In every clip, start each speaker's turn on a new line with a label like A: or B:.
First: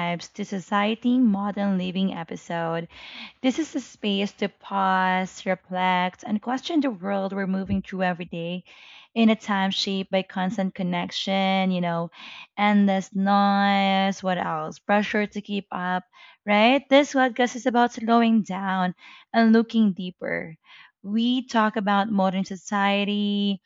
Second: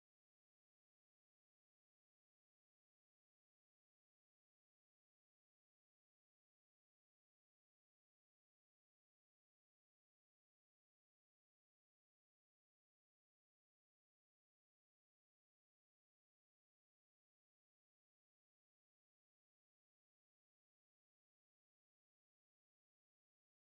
A: Vibes, the Society Modern Living episode. This is a space to pause, reflect, and question the world we're moving through every day in a time shaped by constant connection, you know, endless noise, what else? Pressure to keep up, right? This podcast is about slowing down and looking deeper. We talk about modern society,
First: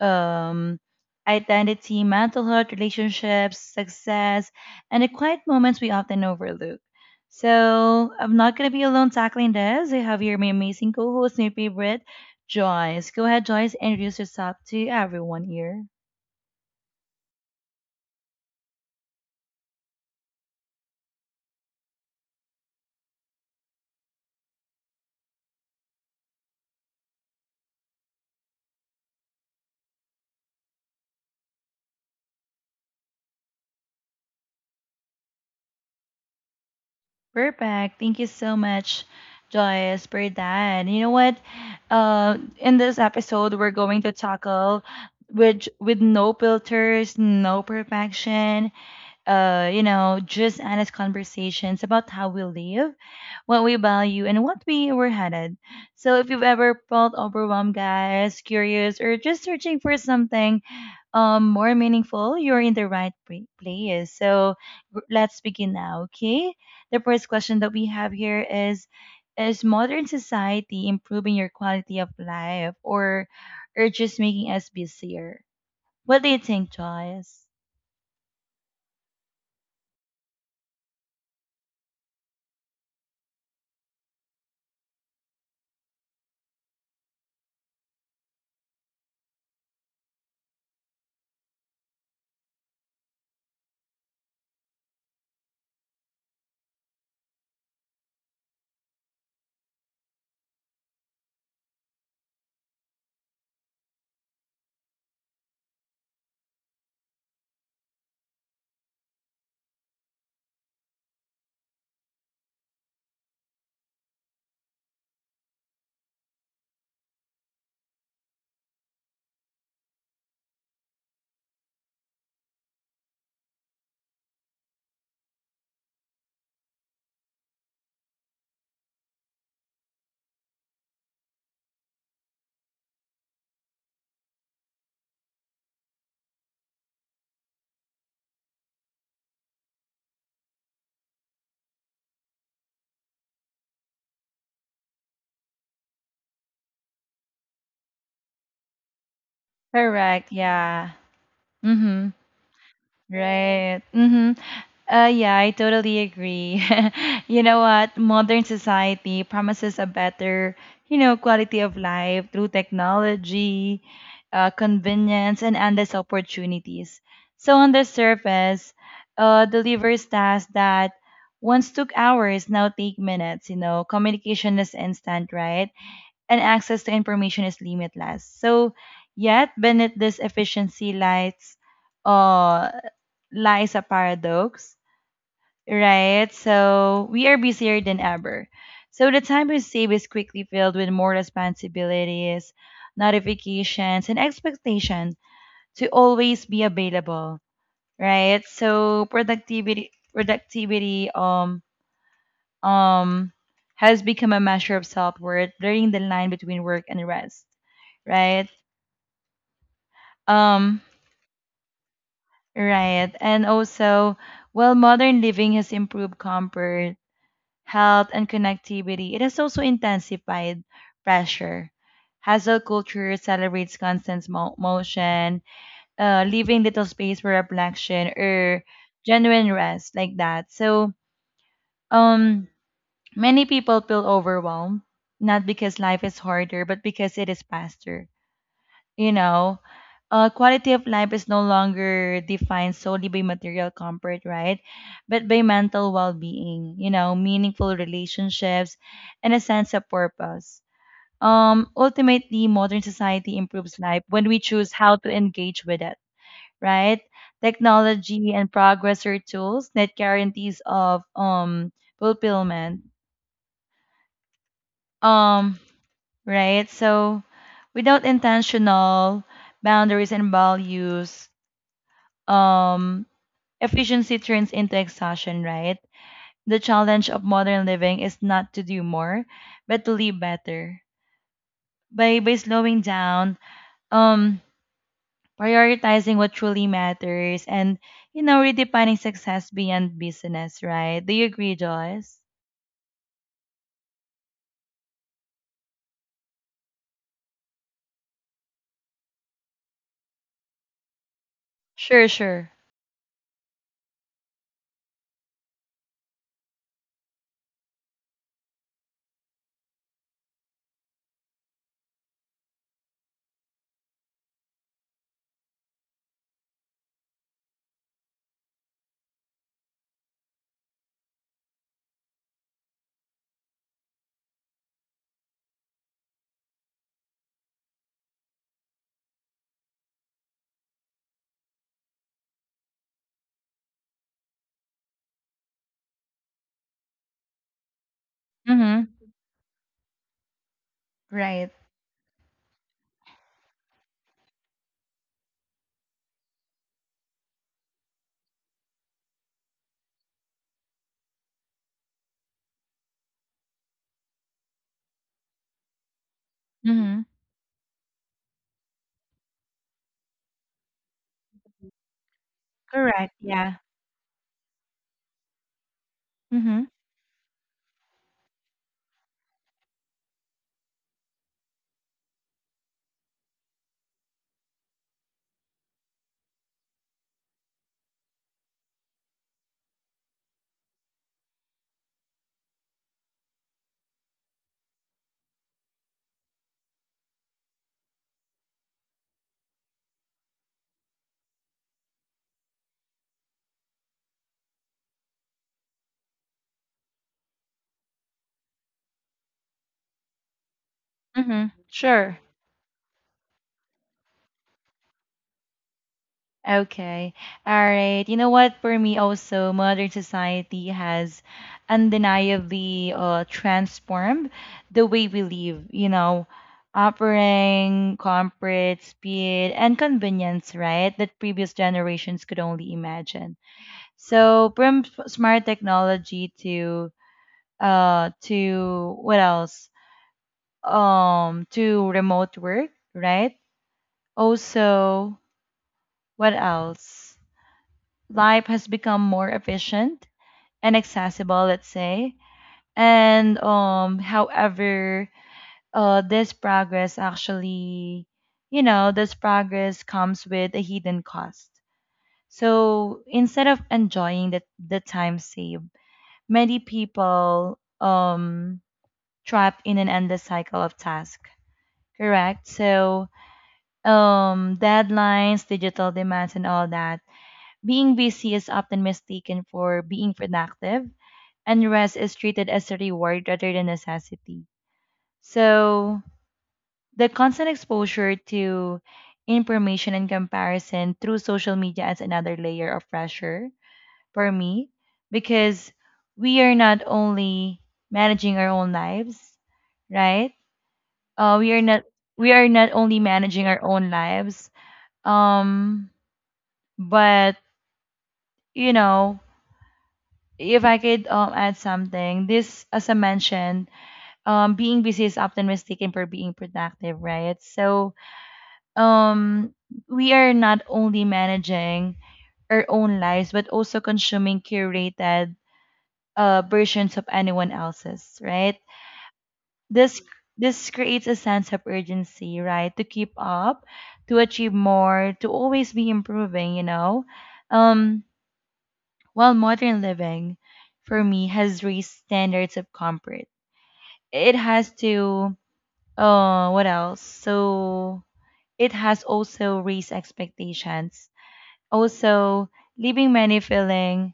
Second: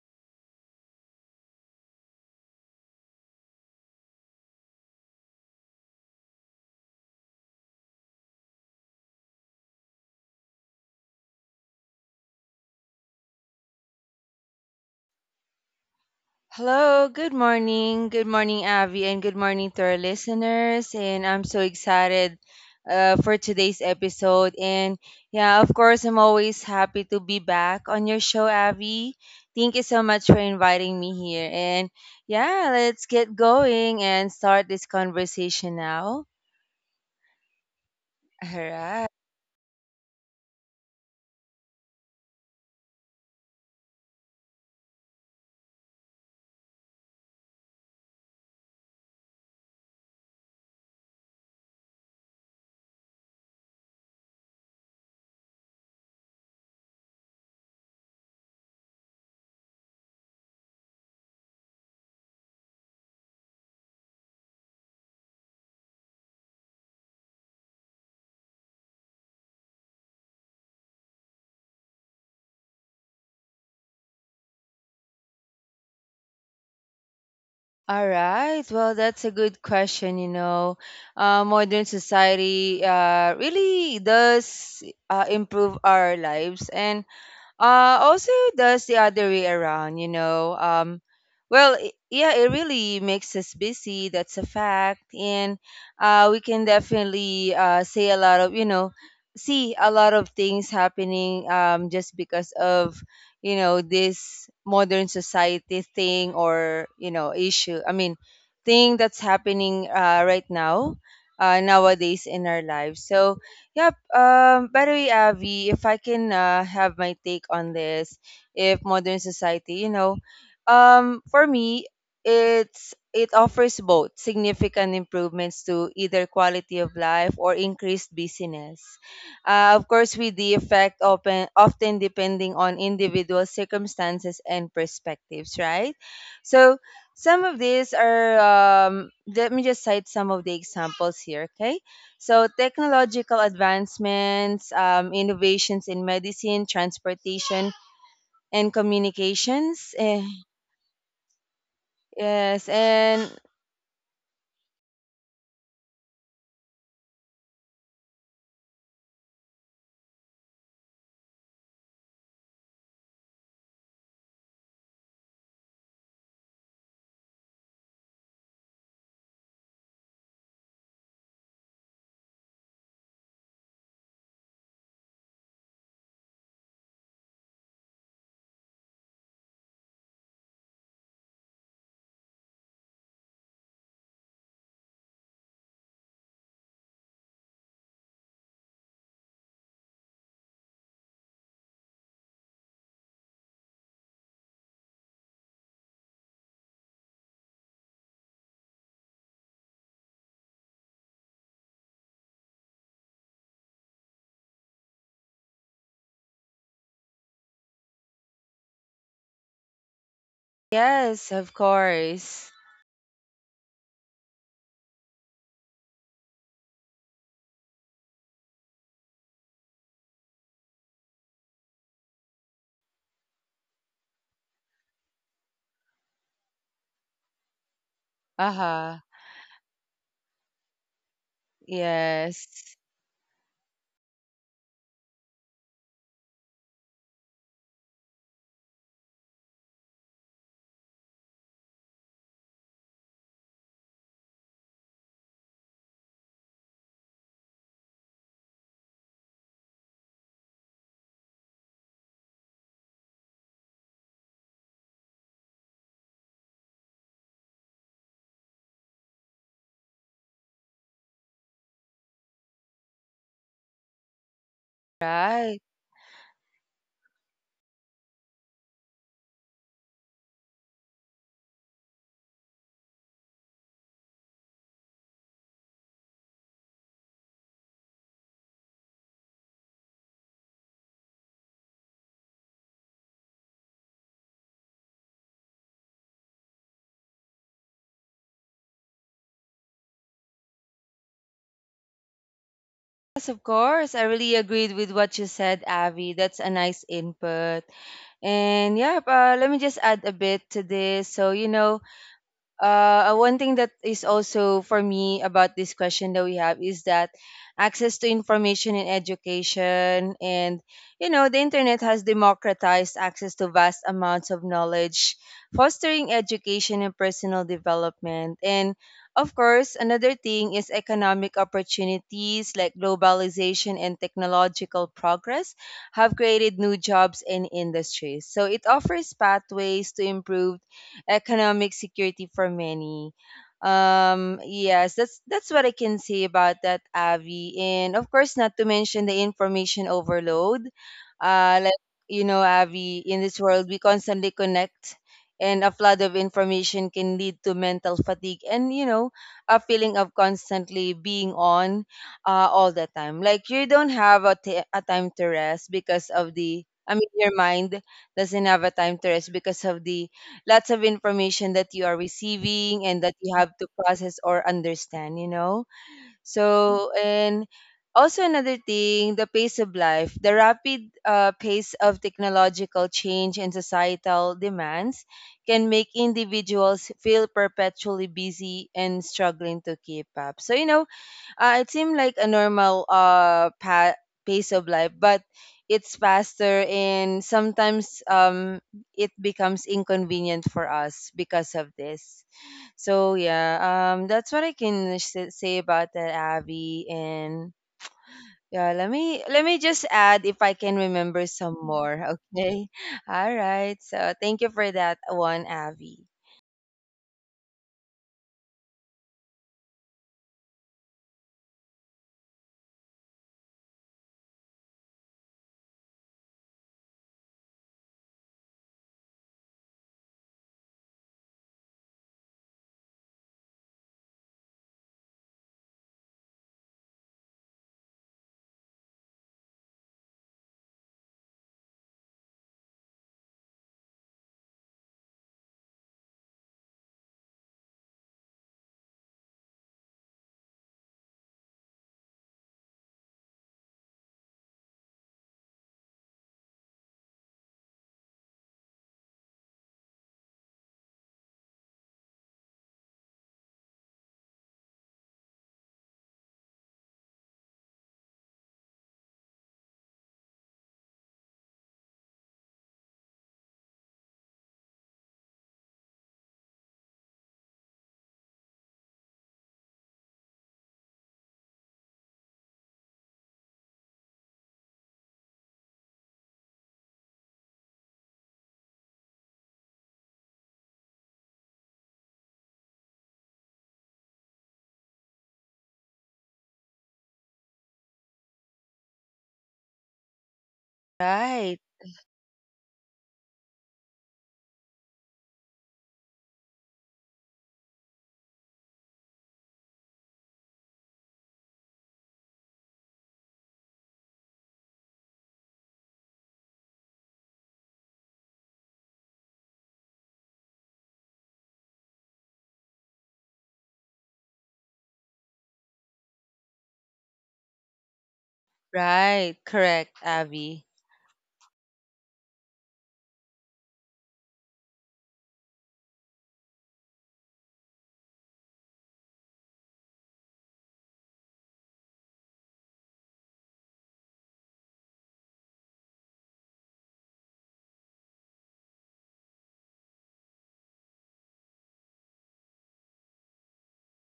A: um, identity, mental health, relationships, success, and the quiet moments we often overlook. So I'm not going to be alone tackling this. I have here my amazing co host, my favorite, Joyce. Go ahead, Joyce, introduce yourself to everyone here.
B: Hello, good morning. Good morning, Avi, and good morning to our listeners. And I'm so excited for today's episode. And yeah, of course, I'm always happy to be back on your show, Avi. Thank you so much for inviting me here. And yeah, let's get going and start this conversation now.
A: Perfect. Thank you so
B: All
A: much,
B: right.
A: Joyce, for that. You know what? In this episode, we're going to tackle with no filters, no perfection, you know, just honest conversations about how we live, what we value, and what we were headed. So if you've ever felt overwhelmed, guys, curious, or just searching for something more meaningful, you're in the right place. So let's begin now, okay? The first question that we have here is modern society improving your quality of life or just making us busier? What do you think, Joyce?
B: All right. Well, that's a good question. You know, modern society really does improve our lives, and also does the other way around, you know. Well, yeah, it really makes us busy. That's a fact, and we can definitely say a lot of, you know, see a lot of things happening just because of, you know, this modern society thing or you know issue. I mean, thing that's happening right now, nowadays in our lives. So yep. By the way, Avi, if I can have my take on this, if modern society, you know, for me, it offers both significant improvements to either quality of life or increased busyness. Of course, with the effect open, often depending on individual circumstances and perspectives, right? So some of these are let me just cite some of the examples here, okay? So, technological advancements, innovations in medicine, transportation, and communications. Eh,
A: Correct, yeah. Mm-hmm.
B: yes, and
A: Right. Mm-hmm. Yeah, I totally agree. You know what? Modern society promises a better, you know, quality of life through technology, convenience, and endless opportunities. So on the surface, delivers tasks that once took hours now take minutes. You know, communication is instant, right? And access to information is limitless. So, yet beneath this efficiency uh lies a paradox, right? So we are busier than ever. So the time we save is quickly filled with more responsibilities, notifications, and expectation to always be available, right? So productivity, um, has become a measure of self-worth, blurring the line between work and rest, right? Um,
B: yes, of course.
A: right, and also, while modern living has improved comfort health, and connectivity, it has also intensified pressure. Hustle culture celebrates constant motion, leaving little space for reflection or
B: Uh-huh.
A: genuine rest, like that. So, um,
B: Yes.
A: many people feel overwhelmed, not because life is harder, but because it is faster you know, quality of life is no longer defined solely by material comfort, right? But by mental well being, you know, meaningful relationships, and a sense of purpose. Ultimately, modern society improves life when we choose how to engage with it, right? Technology and progress are tools that guarantees of fulfillment. Um,
B: Right.
A: right? So, without intentional boundaries and values, um, efficiency turns into exhaustion, right? The challenge of modern living is not to do more, but to live better. By slowing down, um, prioritizing what truly matters, and you know, redefining success beyond business, right? Do you agree, Joyce?
B: Yes, of course. I really agreed with what you said, Avi. That's a nice input. And yeah, let me just add a bit to this. So, you know,
A: Sure, sure.
B: one thing that is also for me about this question that we have is that access to information and education and you know the internet has democratized access to vast amounts of knowledge, fostering education and personal development. And of course another thing is economic opportunities like globalization and technological progress have created new jobs and industries, so it offers pathways to improve economic security for many. Yes, that's what I can say about that, Avi. And of course, not to
A: Mm-hmm.
B: mention the information overload.
A: Right.
B: Like you know, Avi, in this world we constantly connect, and a flood of information can lead to mental fatigue and you know a feeling of constantly being on all the time. Like you don't have a a time to rest because of the. I
A: Mm-hmm.
B: mean, your mind doesn't have a time to rest because of the lots of information that you are receiving and
A: Correct.
B: that you
A: Yeah.
B: have to process or understand, you know.
A: Mm-hmm.
B: So, and also another thing, the pace of life, the rapid pace of technological change and societal demands can make individuals feel perpetually busy and struggling to keep up. So, you know, it seemed like a normal pace of life, but it's faster and sometimes it becomes inconvenient for us because of this. So yeah, that's what I can say about that, Abby. And yeah, let me just add if I can remember
A: Mm-hmm.
B: some
A: Sure.
B: more, okay? All right. So thank you for that one, Abby.
A: Okay. All right. You know what? For me, also, modern society has undeniably transformed the way we live, you know, offering comfort, speed, and convenience, right? That previous generations could only imagine. So, from smart technology to what else? To remote work, right? Also, what else? Life has become more efficient and accessible, let's say. And however, this progress actually, you know, this progress comes with a hidden cost. So instead of enjoying the time saved, many people trapped in an endless cycle of tasks. Correct. So deadlines, digital demands, and all that being busy is often mistaken for being productive and rest is treated as a reward rather than necessity. So, the constant exposure to information and comparison through social media adds another layer of pressure for me because we are not only managing our own lives, right? Uh, we
B: Right.
A: are not we are not only managing our own lives, um, but you know, if I could add something, this, as I mentioned, being busy is often mistaken for being productive right so um we are not only managing our own lives but also consuming curated versions of anyone else's right
B: Right. Correct,
A: this
B: Abby.
A: this creates a sense of urgency right to keep up to achieve more to always be improving you know um while modern living for me has raised standards of comfort it has to Oh, what else? So it has also raised expectations. Also, leaving many feeling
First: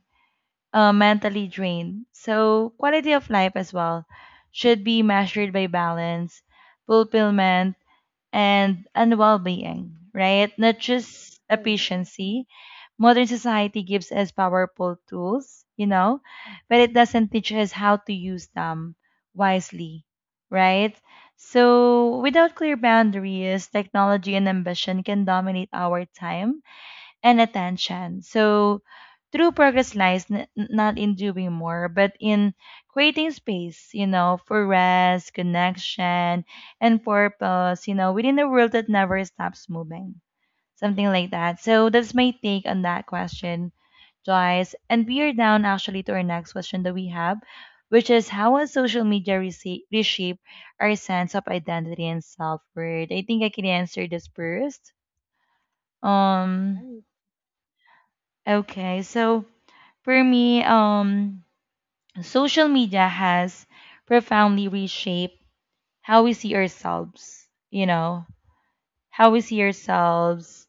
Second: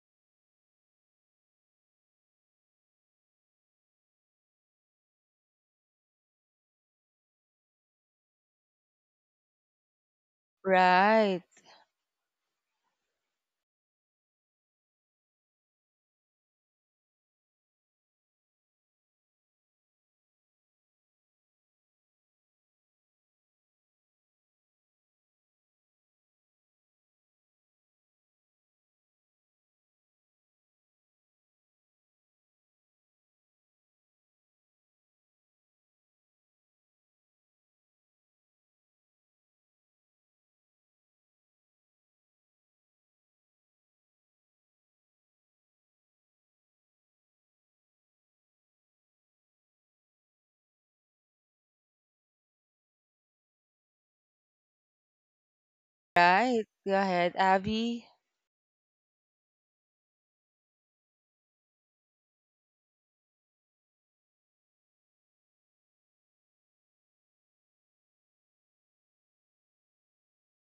A: mentally drained. So quality of life as well should be measured by balance, fulfillment, and well-being, right? Not just
B: Right.
A: Mm. efficiency. Modern society gives us powerful tools, you know, but it doesn't teach us how to use them wisely, right? So, without clear boundaries, technology and ambition can dominate our time and attention. So, true progress lies not in doing more, but in creating space, you know, for rest, connection, and purpose, you know, within a world that never stops moving. Something like that. So, that's my take on that question, Joyce. And we are down actually to our next question that we have, which is how has social media reshape our sense of identity and self worth? I think I can answer this first.
B: Right. Go
A: Um,
B: ahead, Abby.
A: Right. Okay, so for me, social media has profoundly reshaped how we see ourselves, you know, how we see ourselves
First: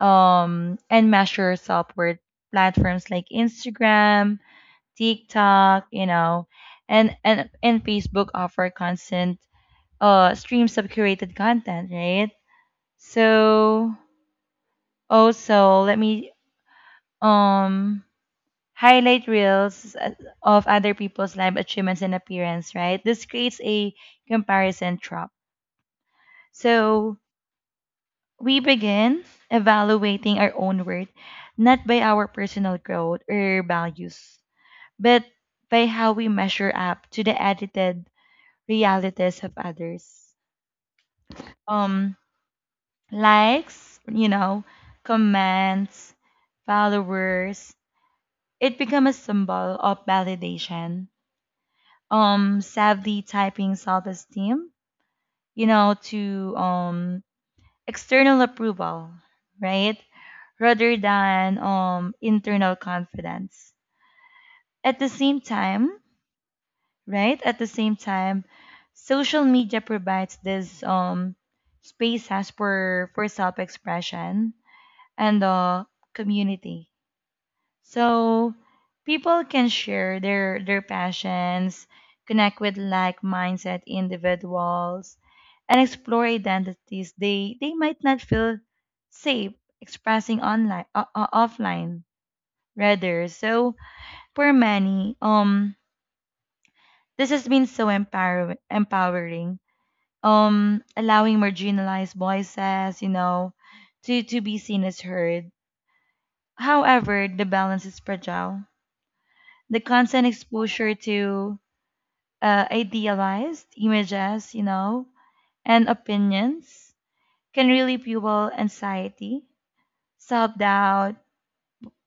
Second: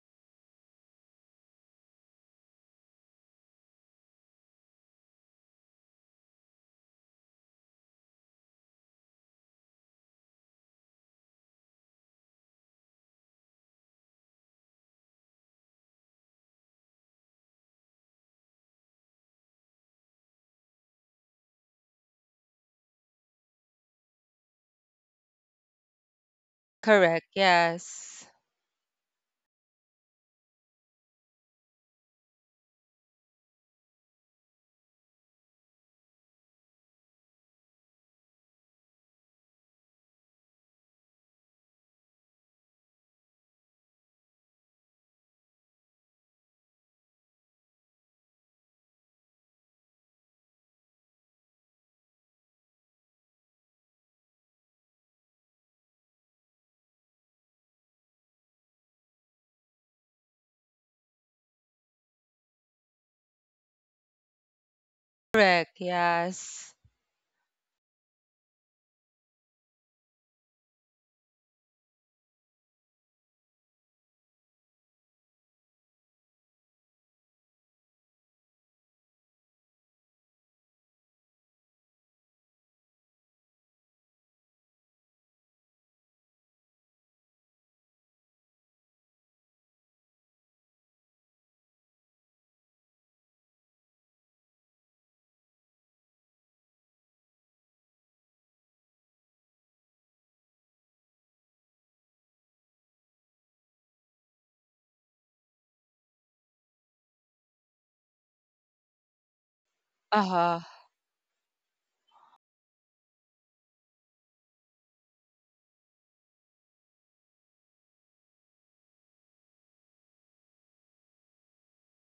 A: and measure our self worth. Platforms like Instagram, TikTok, you know, and Facebook offer constant streams of curated content, right? So, also, let me um, highlight reels of other people's live achievements and appearance, right? This creates a comparison trap. So
B: Correct. Yes.
A: we begin evaluating our own worth not by our personal growth or values, but by how we measure up to the edited realities of others. Um, Likes, you know, comments, followers, it becomes a symbol of validation sadly typing self-esteem, you know, to external approval, right? Rather than internal confidence. At the same
B: Correct.
A: time,
B: Yes.
A: right? At the same time, social media provides this spaces for self-expression and community. So people can share their passions, connect with like mindset individuals, and explore identities they might not feel safe expressing online offline rather. So for many, this has been so empowering. Allowing marginalized voices, you know, to be seen as heard. However, the balance is fragile the constant
B: Uh-huh.
A: exposure to idealized images, you know, and opinions can really fuel anxiety, self doubt,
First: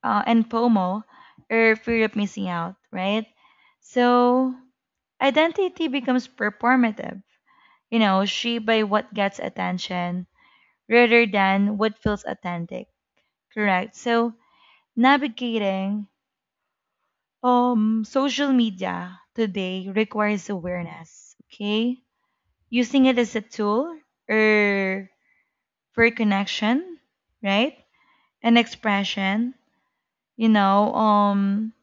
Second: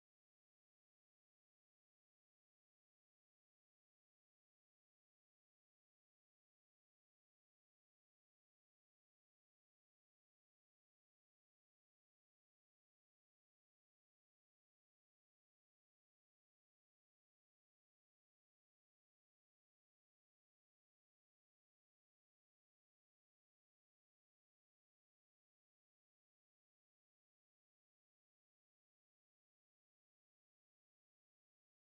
A: and FOMO or fear of missing out, right? So identity becomes performative, you know, shaped by what gets attention rather than what feels authentic, correct? So navigating social media today requires awareness, okay? Using it as a tool or for connection, right? And expression, you know,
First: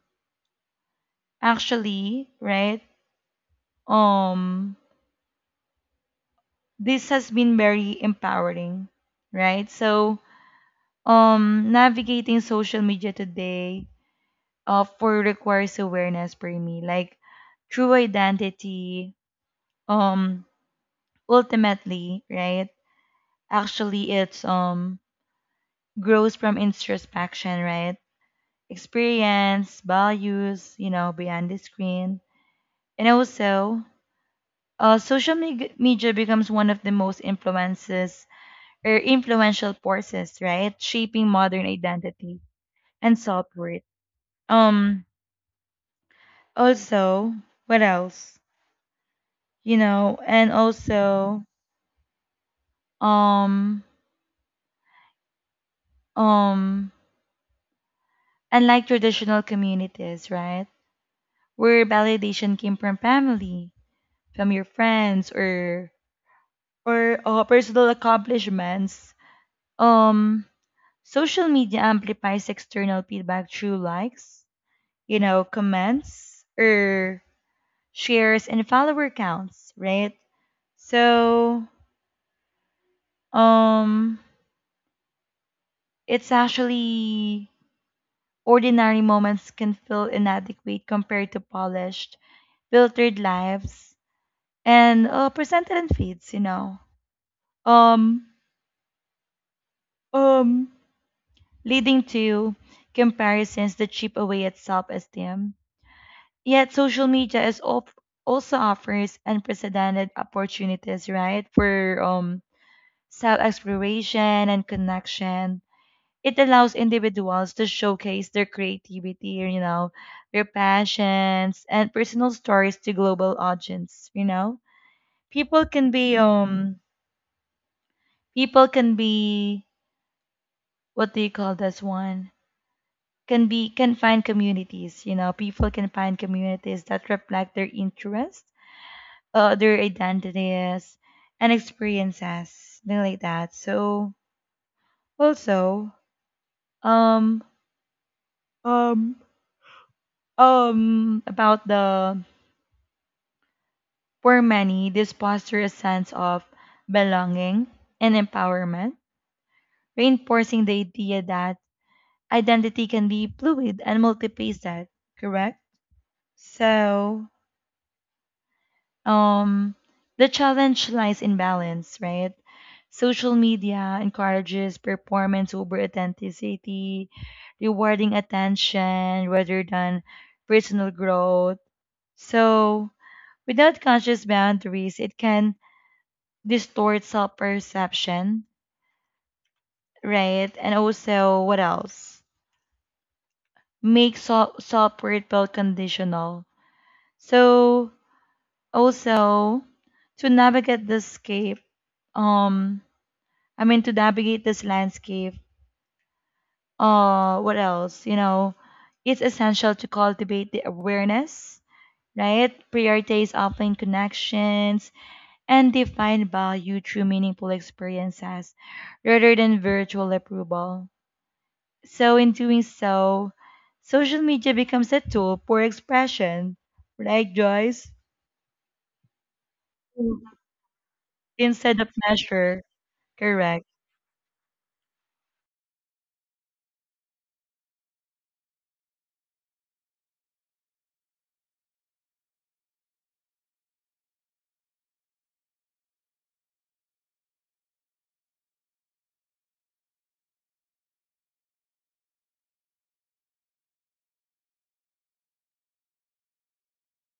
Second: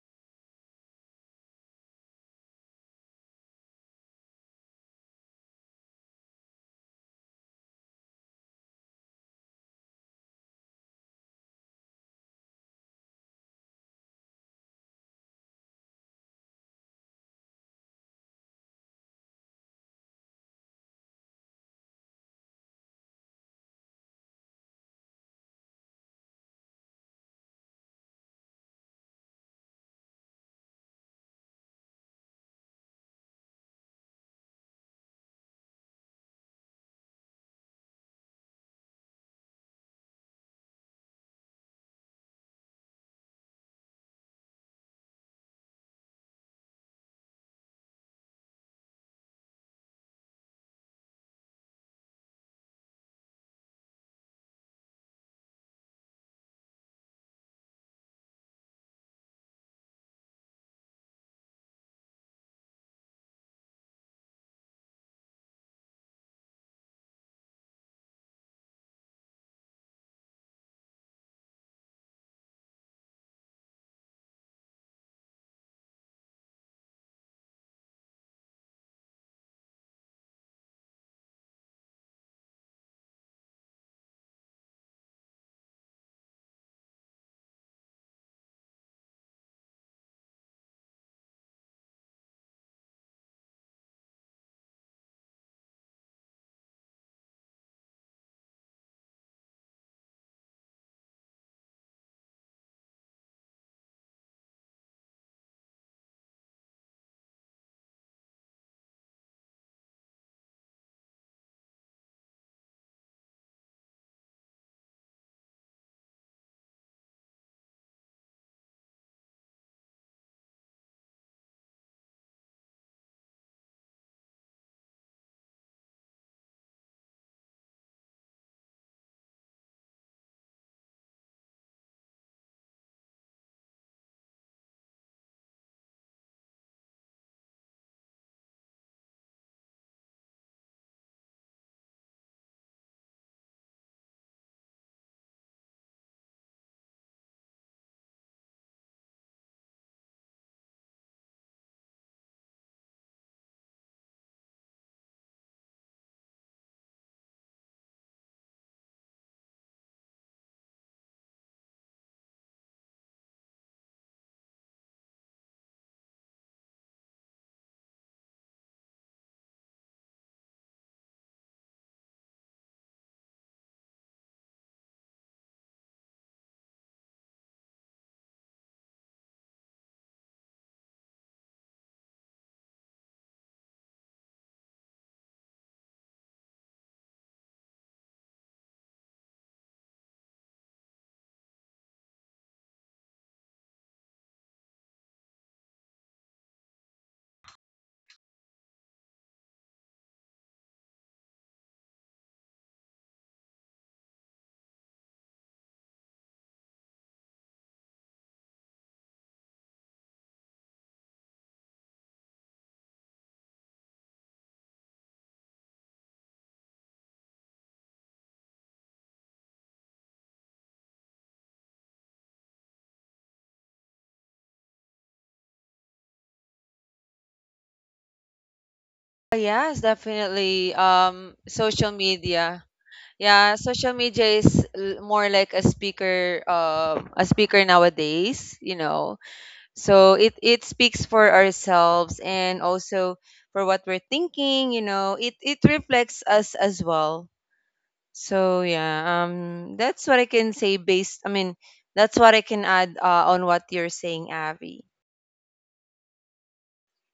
A: actually, right? Um this has been very empowering, right? So, navigating social media today for requires awareness for me, like true identity, um ultimately, right? Actually, it's grows from introspection, right? Experience, values, you know, behind the screen. And also, social media becomes one of the most influences or influential forces, right? Shaping modern identity and self-worth. Um, Also, what else? You know, and also, um, um, unlike traditional communities, right? Where validation came from family, from your friends, or personal accomplishments. Um, Social media amplifies external feedback through likes, you know, comments, or shares and follower counts, right? So, um, it's actually ordinary moments can feel inadequate compared to polished, filtered lives and presented in feeds, you know. Um, um, Leading to comparisons that chip away at self esteem. Yet, social media also offers unprecedented opportunities, right, for self exploration and connection. It allows individuals to showcase their creativity, you know, their passions and personal stories to global audience. You know, people can be um, people can be what do you call this one? Can find communities you know people can find communities that reflect their interests their identities and experiences things like that so also um um about the for many this foster a sense of belonging and empowerment reinforcing the idea that identity can be fluid and multifaceted correct so Um, the challenge lies in balance, right? Social media encourages performance over authenticity, rewarding attention rather than personal growth. So, without conscious boundaries, it can distort self perception, right? And also, what else? Make self worth feel conditional. So, also, to navigate this scape, um, I mean, to navigate this landscape, what else? You know, it's essential to cultivate the awareness, right? Prioritize offline connections and define value through meaningful experiences rather than virtual approval. So, in doing so, social media becomes a tool for expression, right, Joyce?
B: Yes,
A: Mm.
B: definitely.
A: Instead of
B: Social
A: measure.
B: media. Yeah,
A: Correct.
B: social media is more like a speaker nowadays, you know. So it speaks for ourselves and also for what we're thinking, you know. It reflects us as well. So yeah, that's what I can say based. I mean, that's what I can add on what you're saying, Avi.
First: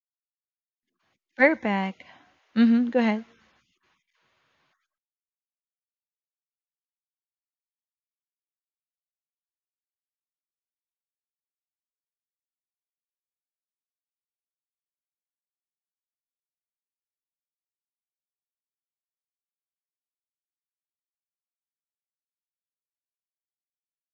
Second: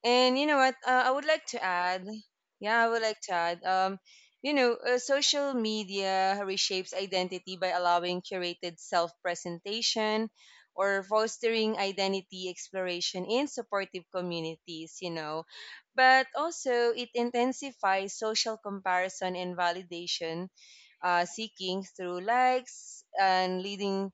B: And you know what? I would like to
A: Perfect.
B: add. Yeah,
A: Mm-hmm.
B: I
A: Go
B: would like
A: ahead.
B: to add. You know, social media reshapes identity by allowing curated self-presentation or fostering identity exploration in supportive communities. You know, but also it intensifies social comparison and validation seeking through likes and leading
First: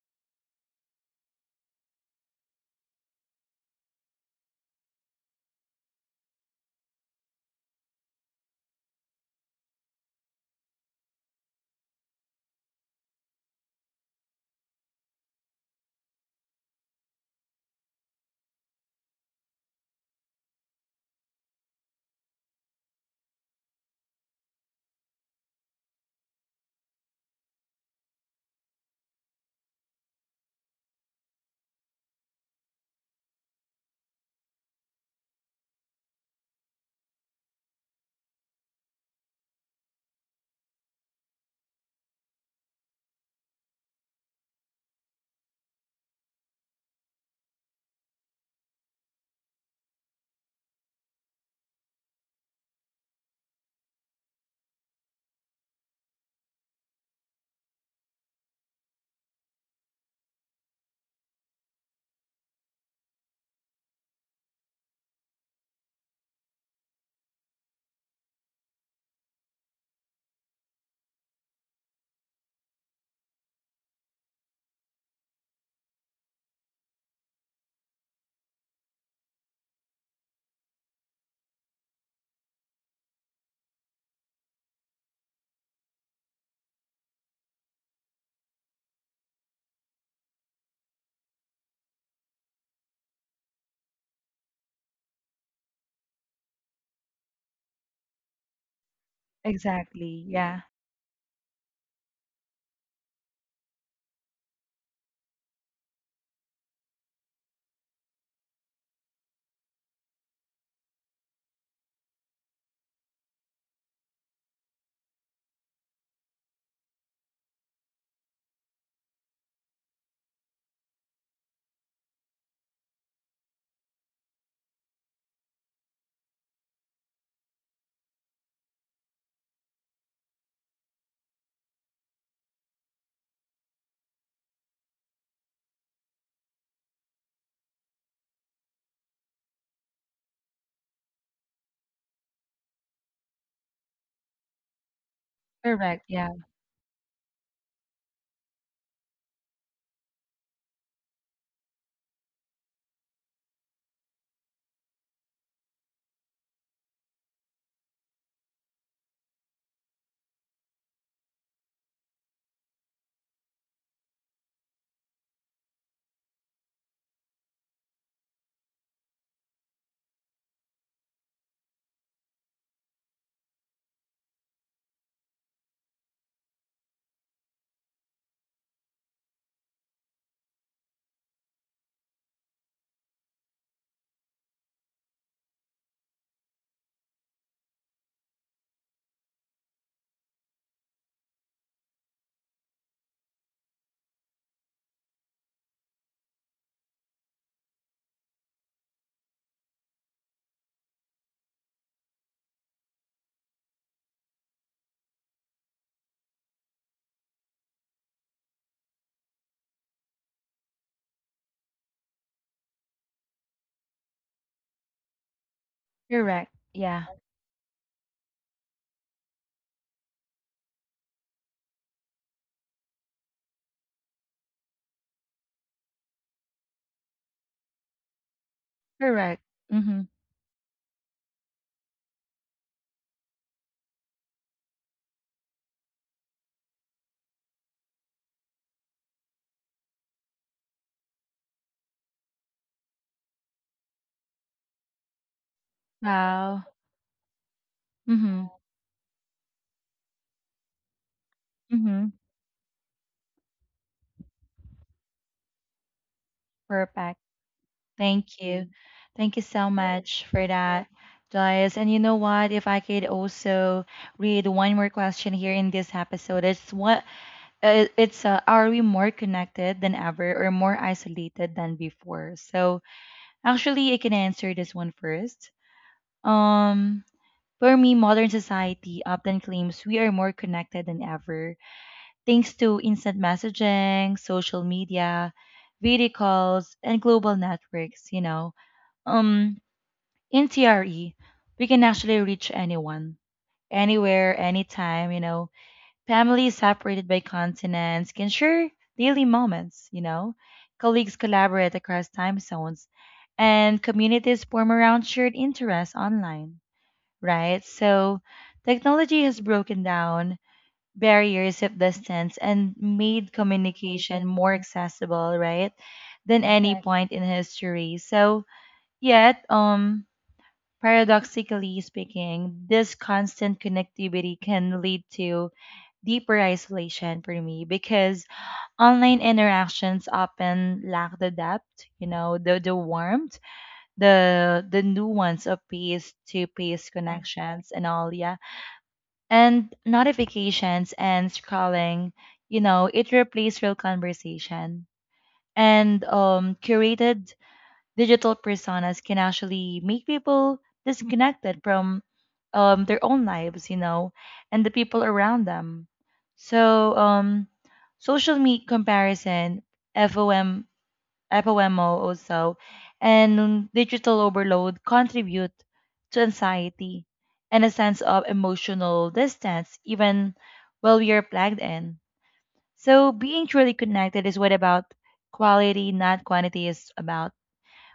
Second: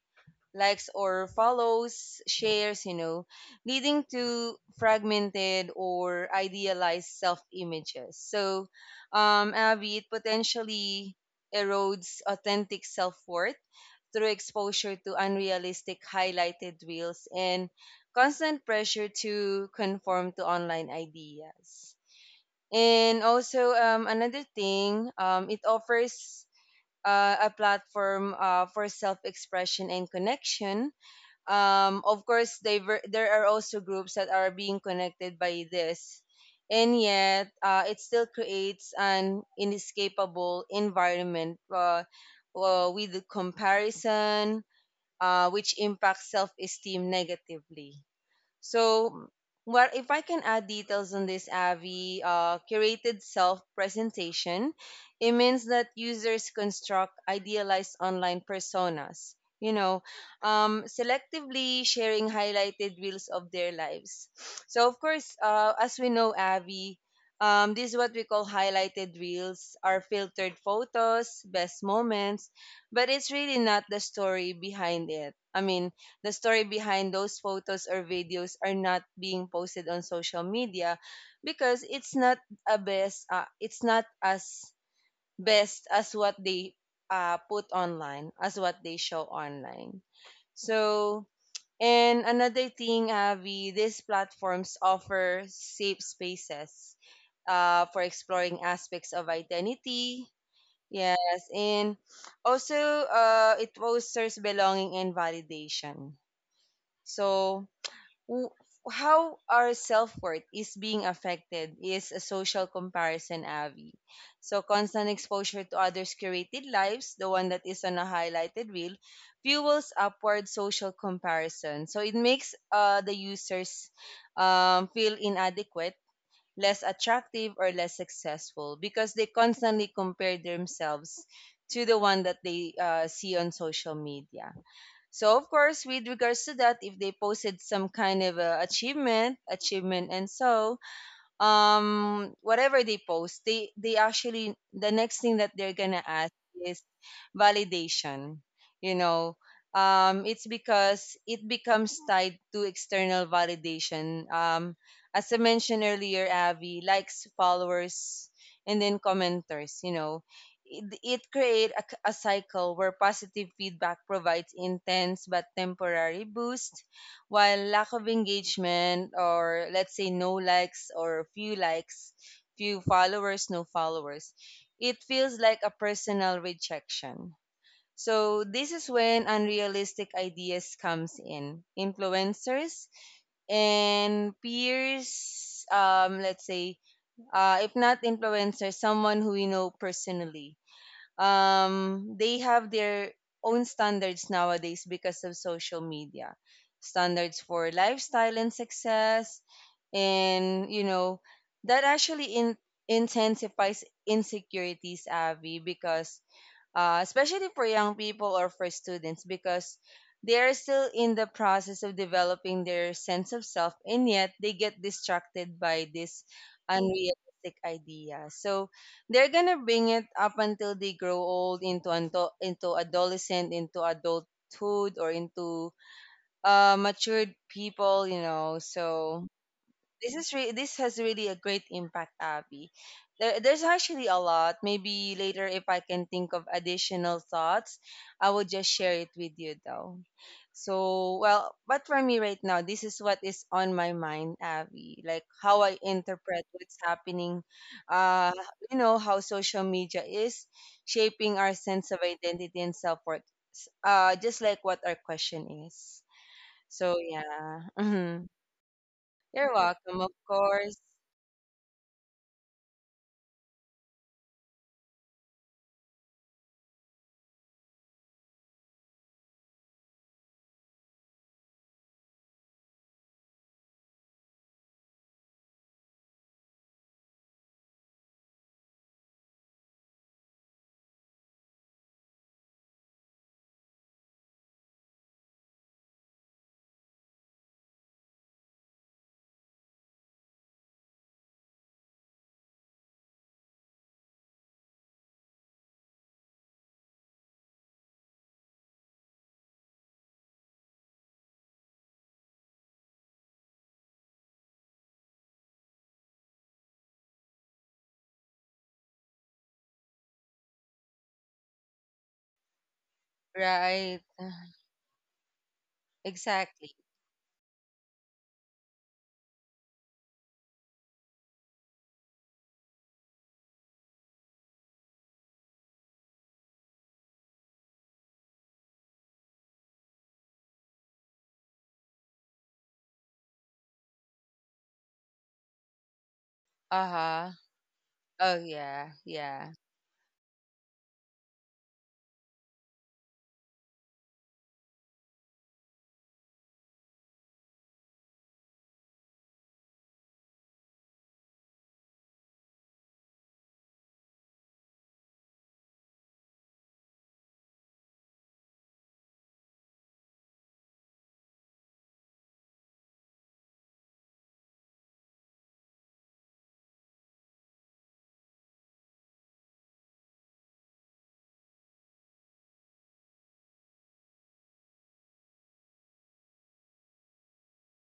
B: likes or follows, shares, you know, leading to fragmented or idealized self images. So, Abby, it potentially erodes authentic self worth through exposure to unrealistic highlighted reels and constant pressure to conform to online ideas. And also, another thing, it offers a platform for self-expression and connection. Of course, there are also groups that are being connected by this, and yet it still creates an inescapable environment with comparison, which impacts self-esteem negatively. So, what if I can add details on this, Avi, curated self presentation, it means that users construct idealized online personas, you know, selectively sharing highlighted reels of their lives. So, of course, as we know, Avi, this is what we call highlighted reels, are filtered photos, best moments, but it's really not the story behind it. I mean, the story behind those photos or videos are not being posted on social media because it's not a best it's not as best as what they put online, as what they show online. So, and another thing, Avi, these platforms offer safe spaces for exploring aspects of
A: Exactly.
B: identity.
A: Yeah.
B: Yes, and also it fosters belonging and validation. So, w- how our self-worth is being affected is a social comparison, Avi. So constant exposure to others curated lives, the one that is on a highlighted reel, fuels upward social comparison. So it makes the users feel inadequate, less attractive, or less successful because they constantly compare themselves to the one that they see on social media. So of course, with regards to that, if they posted some kind of a achievement, achievement, and so, whatever they post, they actually the next thing that they're gonna
A: Correct. Yeah.
B: ask is validation, you know. Um, it's because it becomes tied to external validation. Um, as I mentioned earlier, Avi, likes, followers, and then commenters, you know, it create a cycle where positive feedback provides intense but temporary boost, while lack of engagement, or let's say no likes or few likes, few followers, no followers, it feels like a personal rejection. So this is when unrealistic ideas comes in. Influencers and peers, let's say, if not influencers, someone who we know personally, they have their own standards nowadays because of social media, standards for lifestyle and success. And you know that actually intensifies insecurities, Avi, because especially for young people or for students, because they are still in the process of developing their sense of self, and yet they get distracted by this
A: Correct. Yeah.
B: unrealistic idea. So they're gonna bring it up until they grow old into into adolescent, into adulthood, or into matured people, you know. So
A: Correct. Mm-hmm.
B: this has really a great impact, Abby. There's actually a lot. Maybe later, if I can think of additional thoughts, I will just share it with you, though. So, well, but for me right now, this is what is on my mind, Abby. Like how I interpret
A: Wow.
B: what's happening. Uh,
A: Mm-hmm.
B: you know how social media is shaping our sense of
A: Mm-hmm.
B: identity and self worth. Just like what our question is. So
A: Perfect.
B: yeah, you
A: Thank you. Mm. Thank you
B: you're
A: so
B: welcome, of
A: much for
B: course.
A: that, Joyce. And you know what? If I could also read one more question here in this episode, it's what it's are we more connected than ever or more isolated than before? So actually, I can answer this one first. Um, for me, modern society often claims we are more connected than ever thanks to instant messaging, social media, video calls, and global networks, you know. Um, in TRE, we can actually reach anyone, anywhere, anytime, you know. Families separated by continents can share daily moments, you know. Colleagues collaborate across time zones, and communities form around shared interests online, right? So technology has broken down barriers of distance and made
B: Right.
A: communication more accessible, right, than any
B: Exactly.
A: Correct. Point in history. So, yet, paradoxically speaking, this constant connectivity can lead to deeper isolation for me because online interactions often lack the depth, you know, the warmth, the nuance of peace to peace Mm.
B: Uh-huh.
A: connections and all. Yeah,
B: Oh yeah, yeah.
A: and notifications and scrolling, you know, it replaced real conversation and curated digital personas can actually make people disconnected from their own lives, you know, and the people around them. So social media comparison, fom FOMO also, and digital overload contribute to anxiety and a sense of emotional distance, even while we are plugged in. So, being truly connected is what about quality, not quantity, is about.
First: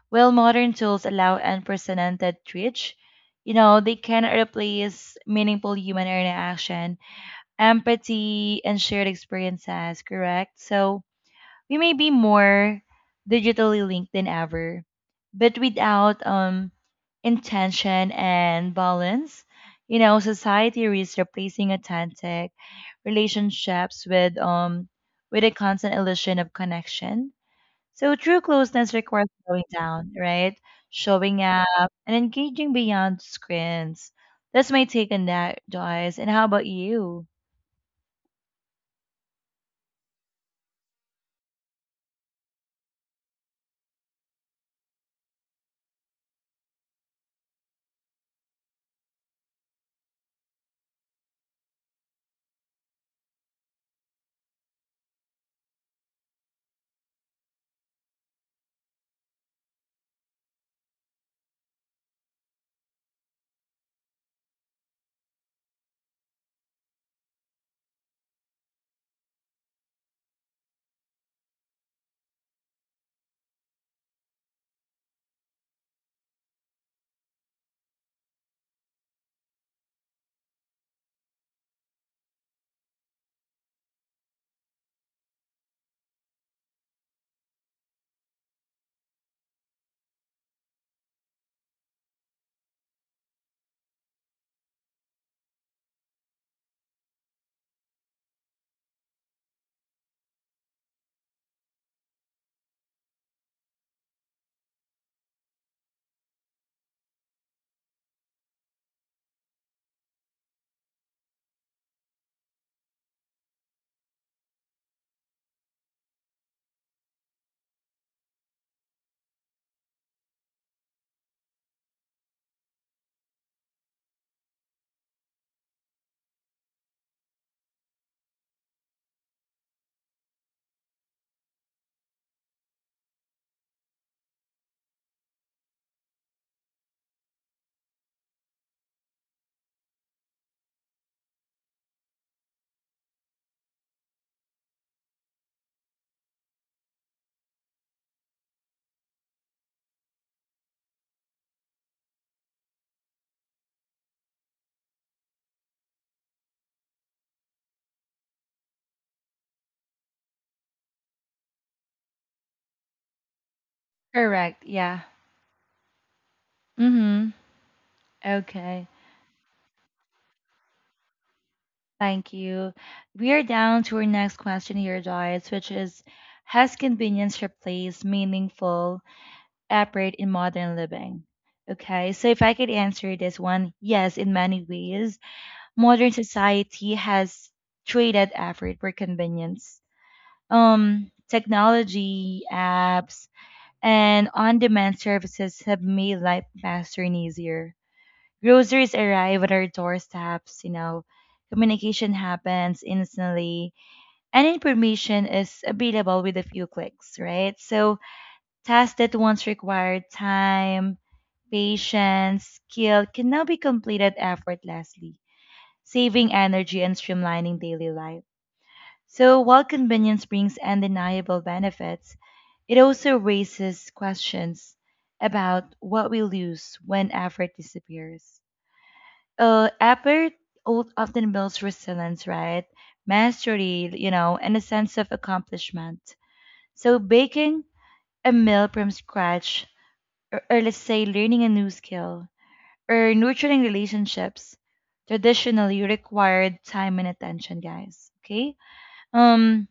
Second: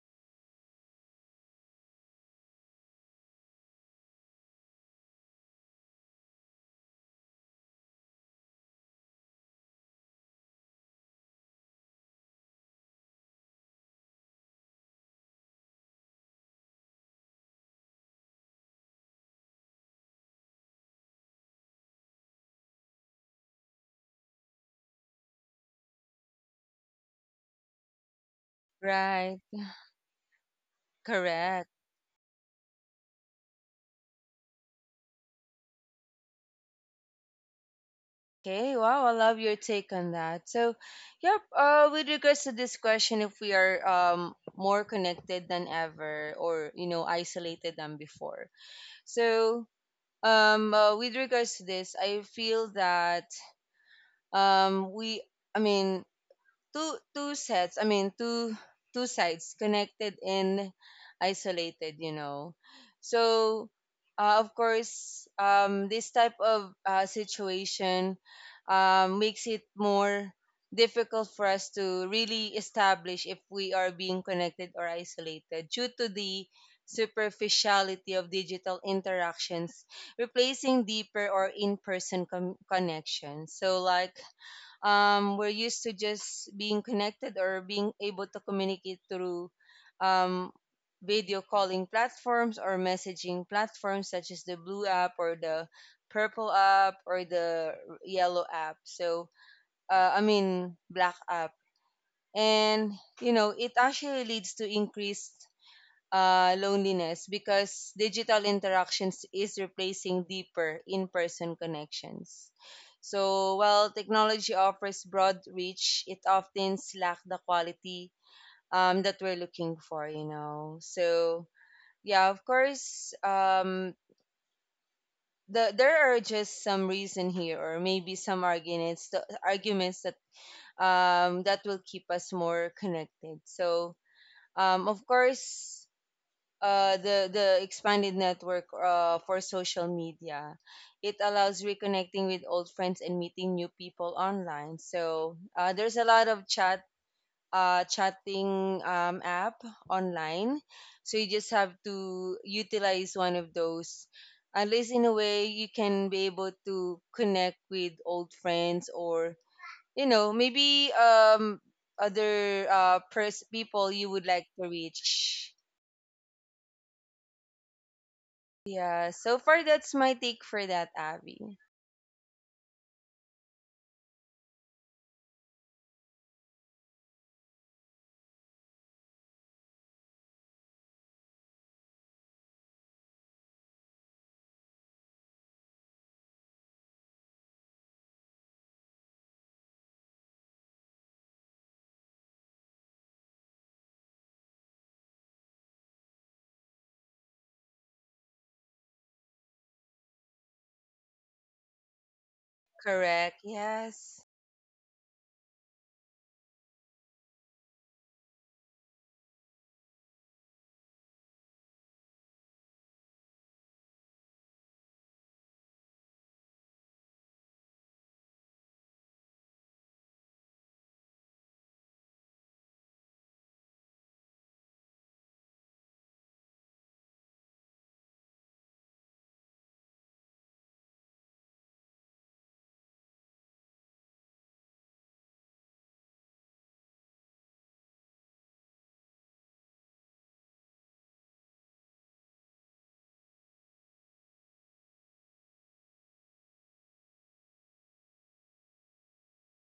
A: While modern tools allow unprecedented reach, you know, they cannot replace meaningful human interaction, empathy, and shared experiences, correct? So, we may be more digitally linked than ever, but without intention and balance, you know, society risks replacing authentic relationships with a constant illusion of connection. So true closeness requires
B: Right.
A: slowing down, right? Showing
B: Correct.
A: up and engaging beyond screens. That's my take on that, Joyce. And how about you?
B: Okay, wow, I love your take on that. So, yep, with regards to this question, if we are more connected than ever or, you know, isolated than before. So, with regards to this, I feel that we I mean, two sets I mean two sides, connected and isolated, you know. So of course, this type of situation makes it more difficult for us to really establish if we are being connected or isolated, due to the superficiality of digital interactions replacing deeper or in-person connections. So like we're used to just being connected or being able to communicate through um, video calling platforms or messaging platforms such as the blue app, or the purple app, or the yellow app. So, I mean, black app. And, you know, it actually leads to increased loneliness because digital interactions is replacing deeper in-person connections. So while technology offers broad reach, it often lacks the quality that we're looking for, you know. So yeah, of course, there are just some reason here, or maybe some arguments, the arguments that that will keep us more connected. So of course, the expanded network for social media. It allows reconnecting with old friends and meeting new people online. So there's a lot of chat chatting app online. So you just have to utilize one of those. At least in a way, you can be able to connect with old friends, or you know maybe other people you would like
A: Correct.
B: to
A: Yeah.
B: reach.
A: Mm-hmm. Okay.
B: Yeah. So far, that's my take for that, Abby.
A: Thank you. We are down to our next question here, guys, which is, has convenience replaced meaningful effort in modern living? Okay, so if I could answer this one, yes, in many ways. Modern society has traded effort for convenience. Technology, apps, and on demand services have made life faster and easier. Groceries arrive at our doorsteps, you know, communication happens
B: Correct.
A: instantly
B: Yes.
A: and information is available with a few clicks, right? So tasks that once required time, patience, skill can now be completed effortlessly, saving energy and streamlining daily life. So while convenience brings undeniable benefits, it also raises questions about what we lose when effort disappears. Effort often builds resilience, right? Mastery, you know, and a sense of accomplishment. So baking a meal from scratch, or let's say learning a new skill, or nurturing relationships, traditionally required time and attention, guys. Okay? Um,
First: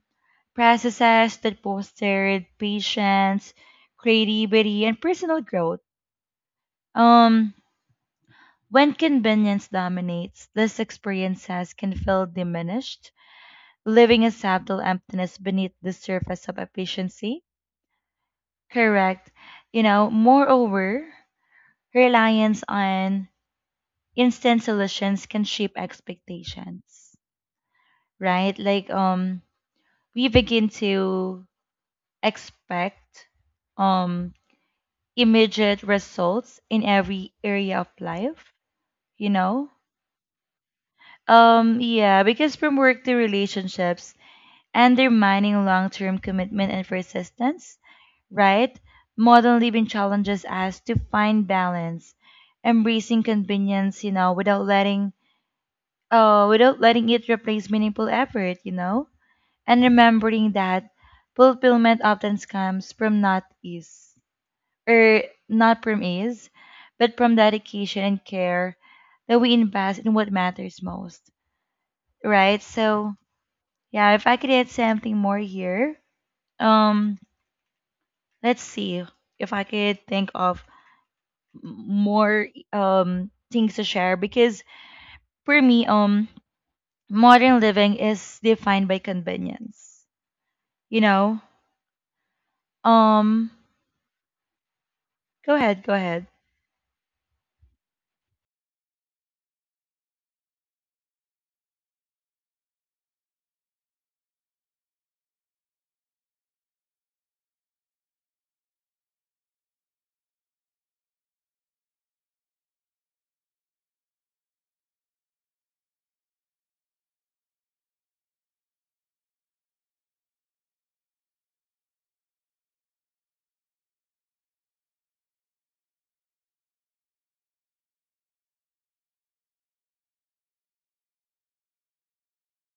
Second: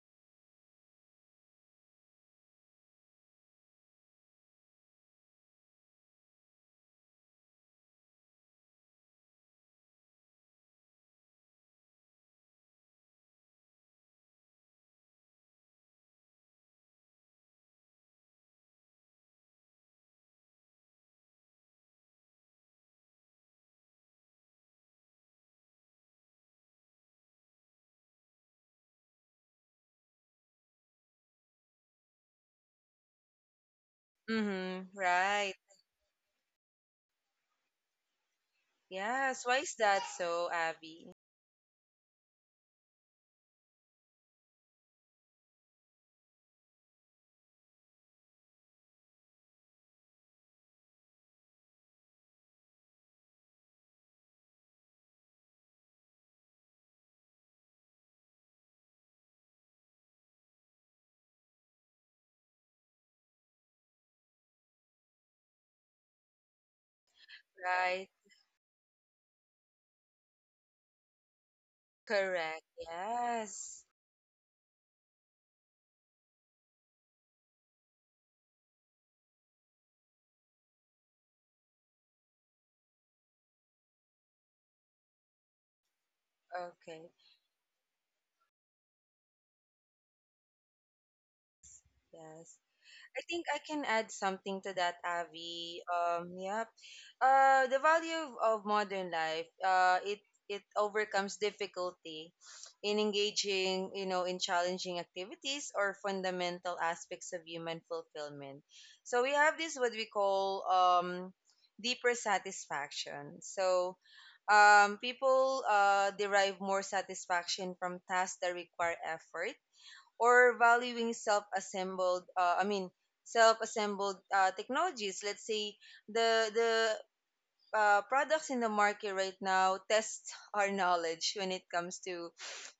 A: Processes that fostered patience, creativity, and personal growth. Um, when convenience dominates, these experiences can feel diminished, leaving a subtle emptiness beneath the surface of efficiency. Correct. You know, moreover, reliance on instant solutions can shape expectations, right? Like we begin to expect um
B: Mm-hmm. Right.
A: immediate results in every area of life, you
B: Yes. Why
A: know?
B: is that so, Abby?
A: Yeah, because from work to relationships, undermining long-term commitment and persistence, right? Modern living challenges us to find balance, embracing convenience, you know, without letting, oh, without letting it replace meaningful effort, you know? And remembering that fulfillment often comes from not ease, or not from ease, but from dedication
B: Right.
A: and care that we invest in what matters most, right?
B: Correct.
A: So,
B: Yes.
A: yeah, if I could add something more here, um, let's see if I could think of more things to share because for me,
B: Okay.
A: modern living is defined by convenience. You know?
B: Yes. I think
A: Um
B: I can add something to that,
A: Go
B: Avi.
A: ahead, go ahead.
B: Yep. The value of modern life, it overcomes difficulty in engaging, you know, in challenging activities or fundamental aspects of human fulfillment. So we have this what we call deeper satisfaction. So people derive more satisfaction from tasks that require effort, or valuing self-assembled, I mean, self-assembled technologies, let's say the products in the market right now test our knowledge when it comes to,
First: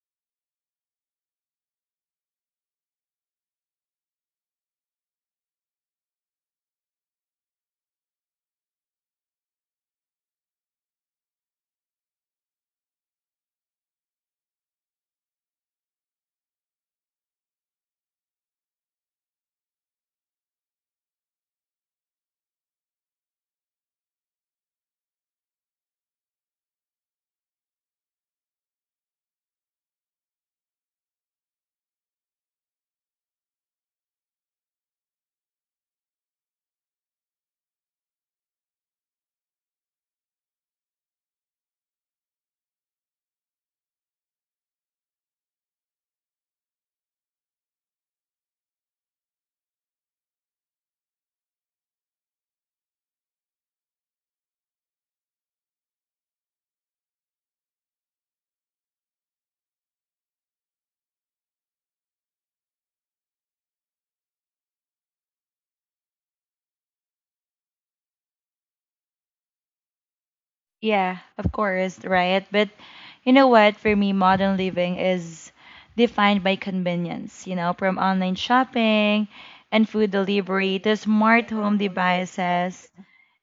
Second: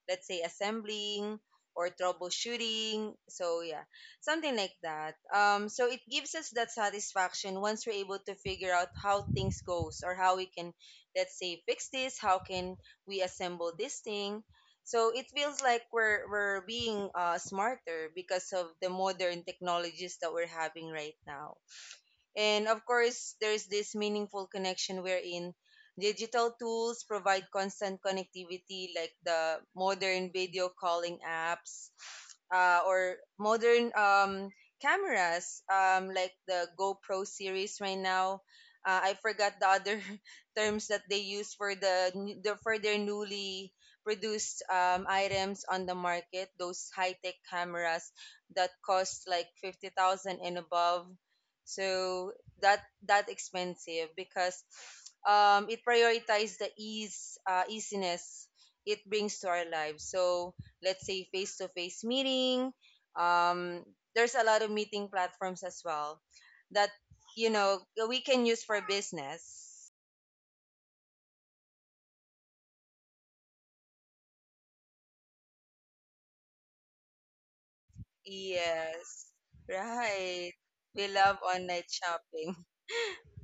B: let's say, assembling or troubleshooting. So yeah, something like that. So it gives us that satisfaction once we're able to figure out how things goes, or how we can, let's say, fix this. How can we assemble this thing? So it feels like we're being smarter because of the modern technologies that we're having right now. And of course, there's this meaningful connection wherein digital tools provide constant connectivity, like the modern video calling apps, or modern, cameras, like the GoPro series right now. I forgot the other terms that they use for their newly produced items on the market. Those high tech cameras that cost like 50,000 and above. So that that expensive because it prioritizes the ease, easiness it brings to our lives. So let's say face-to-face meeting, um, there's a lot of meeting platforms as well that, you know, we can use for business.
A: Yeah, of course, right? But you know what? For me, modern living is defined by convenience, you know, from online shopping
B: Yes.
A: and food
B: Right.
A: delivery to
B: We love
A: smart home
B: online shopping.
A: devices.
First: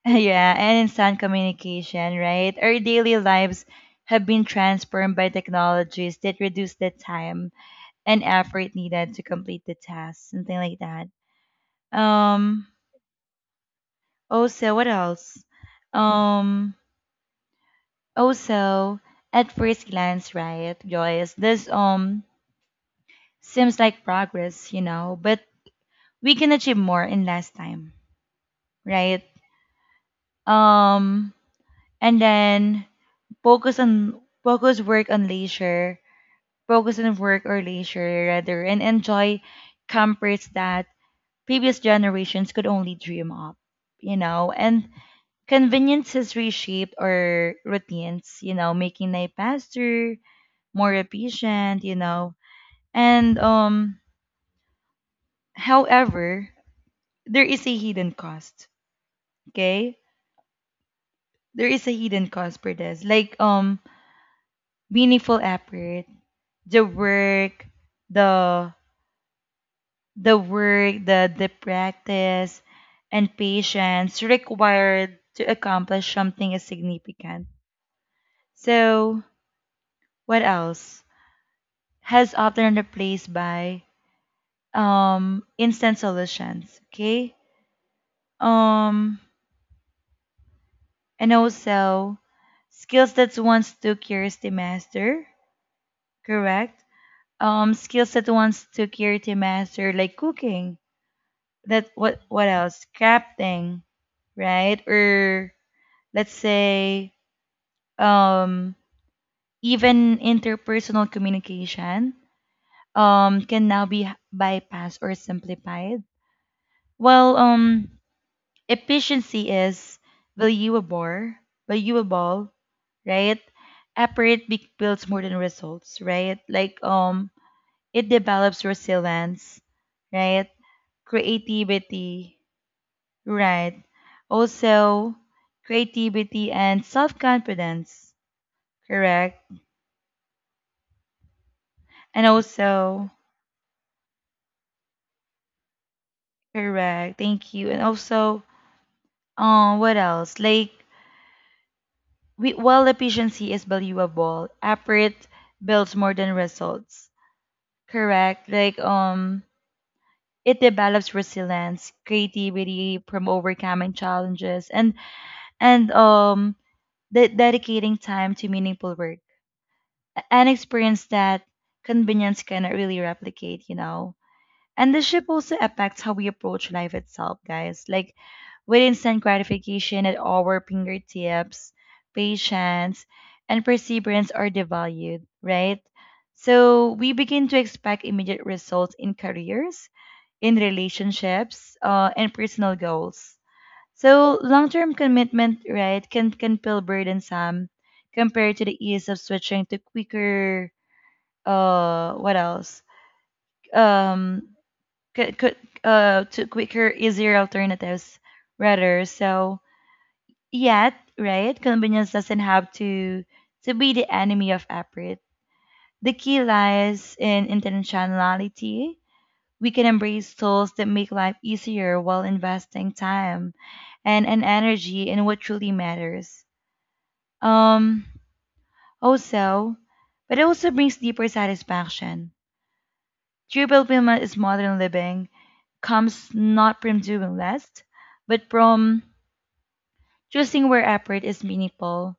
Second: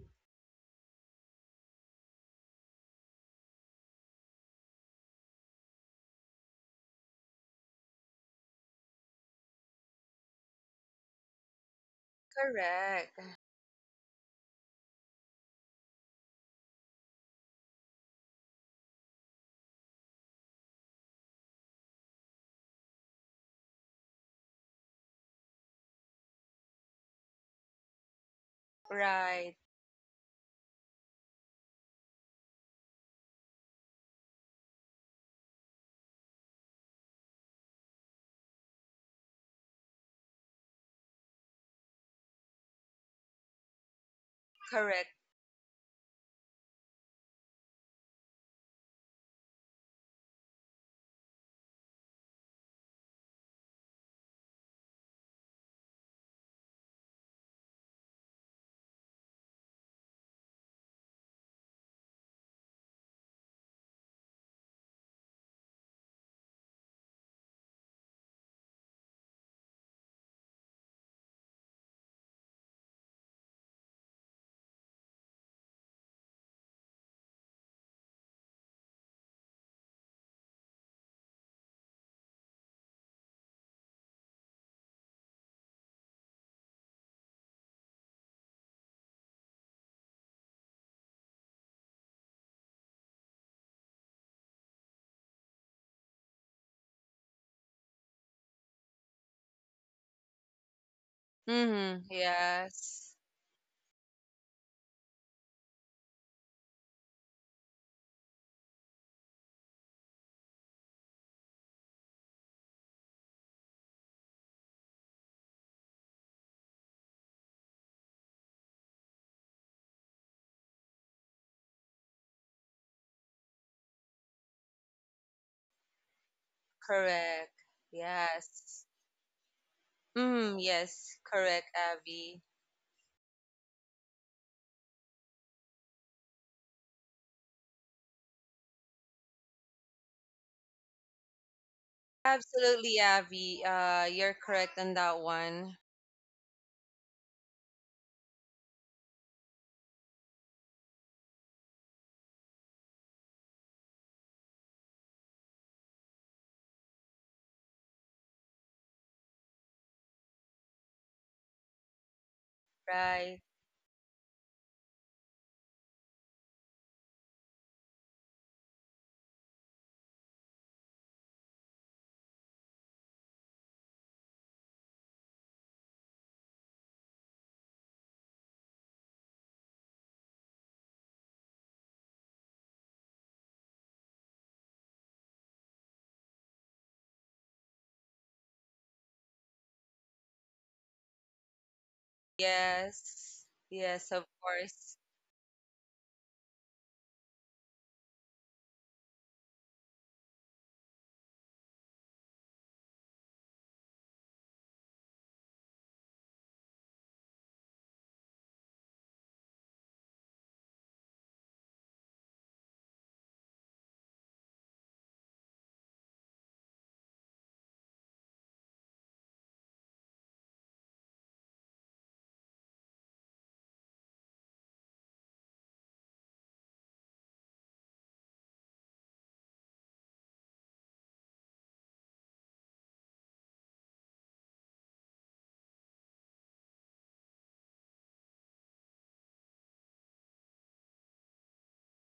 A: Yeah, and instant communication, right? Our daily lives have been transformed by technologies that reduce the time and effort needed to complete the task, something like that. Um,
B: Correct.
A: Also, what else? Um, Also, at first glance, right, Joyce, this seems like progress, you know, but we can achieve more in less time, right?
B: Right.
A: Um, and then focus work on leisure, focus on work or leisure rather, and enjoy comforts that previous generations could only dream of, you know, and
B: Correct.
A: conveniences reshaped our routines, you know, making life faster, more efficient, you know. And However, there is a hidden cost. Okay? There is a hidden cost for this. Like meaningful effort, the work, the the work, the practice and patience required to accomplish something is significant. So what else? Has often replaced by instant solutions. Okay? Um And also skills that once took years to master, correct? Skills that once took years to master, like cooking. That
B: Mm-hmm.
A: what else?
B: Yes.
A: Crafting, right? Or let's say um even interpersonal communication can now be bypassed or simplified. Well, efficiency is valuable, valuable, right? Effort builds more than results, right? Like
B: Correct.
A: it develops
B: Yes.
A: resilience, right?
B: Mm, yes, correct,
A: Creativity,
B: Avi.
A: right? Also, creativity and self-confidence, correct? And
B: Absolutely,
A: also,
B: Avi. You're correct on that one.
A: correct. Thank you. And also, what else? Like, while efficiency is valuable, effort builds more than results. Correct. Like it develops resilience, creativity from
B: Right.
A: overcoming challenges, and and um dedicating time to meaningful work. An experience that convenience cannot really replicate, you know. And the ship also affects how we approach life itself, guys. Like with instant gratification at our fingertips, patience and perseverance are devalued, right? So we begin to expect immediate results in careers, in relationships, and personal goals.
B: Yes. Yes, of
A: So long-term
B: course.
A: commitment, right, can feel burdensome compared to the ease of switching to quicker what else? Um could To quicker easier alternatives rather. So yet, right, convenience doesn't have to be the enemy of effort. The key lies in intentionality. We can embrace tools that make life easier while investing time and energy in what truly matters. Um Also, but it also brings deeper satisfaction. True fulfillment is modern living comes not from doing less, but from choosing where effort is meaningful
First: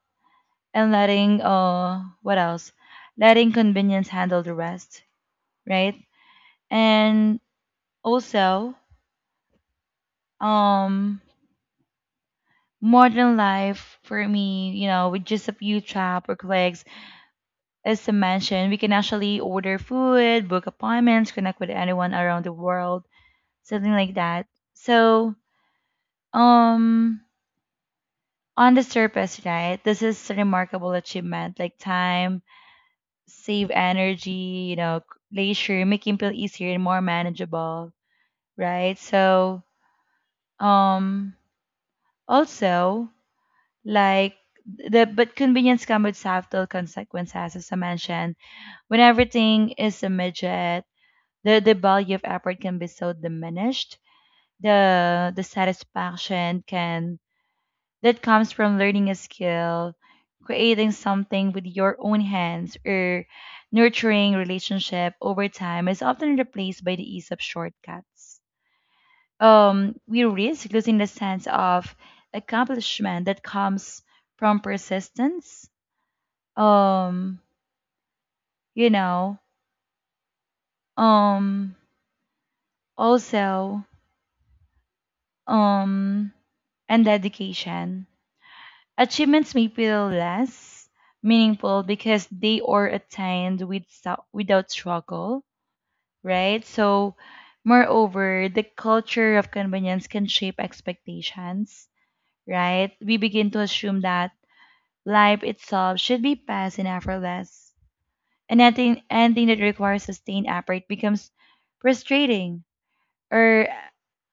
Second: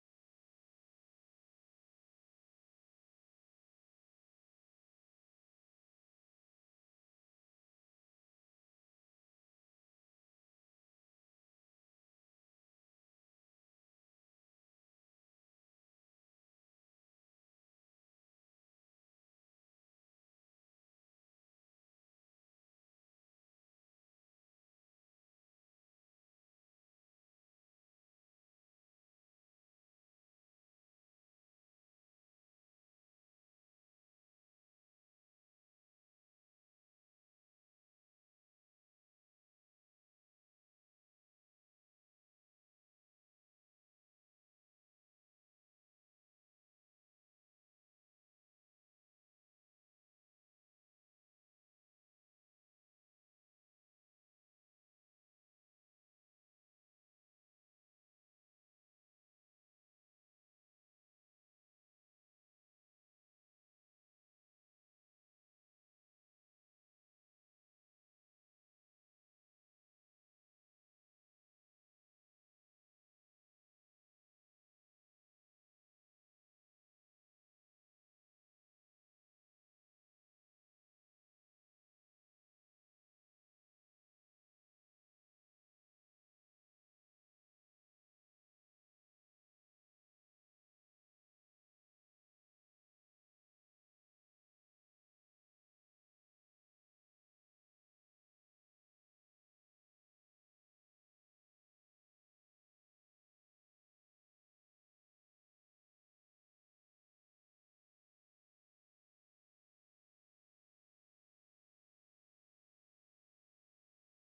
A: and letting, what else, letting convenience handle the rest, right? And also, um modern life for me, you know, with just a few tap or clicks, as I mentioned, we can actually order food, book appointments, connect with anyone around the world, something like that. So um on the surface, right, this is a remarkable achievement, like time save energy, you know, leisure, making feel easier and more manageable, right? So, um, also, like the but convenience comes with subtle consequences, as I mentioned. When everything is a midget, the value of effort can be so diminished. The satisfaction can that comes from learning a skill, creating something with your own hands, or nurturing relationship over time is often replaced by the ease of shortcuts. We risk losing the sense of accomplishment that comes from persistence. Um, you know, um, Also, um, and dedication. Achievements may feel less meaningful because they are attained with, without struggle, right? So, moreover, the culture of convenience can shape expectations, right? We begin to assume that life itself should be fast and effortless, and anything that requires sustained effort becomes frustrating or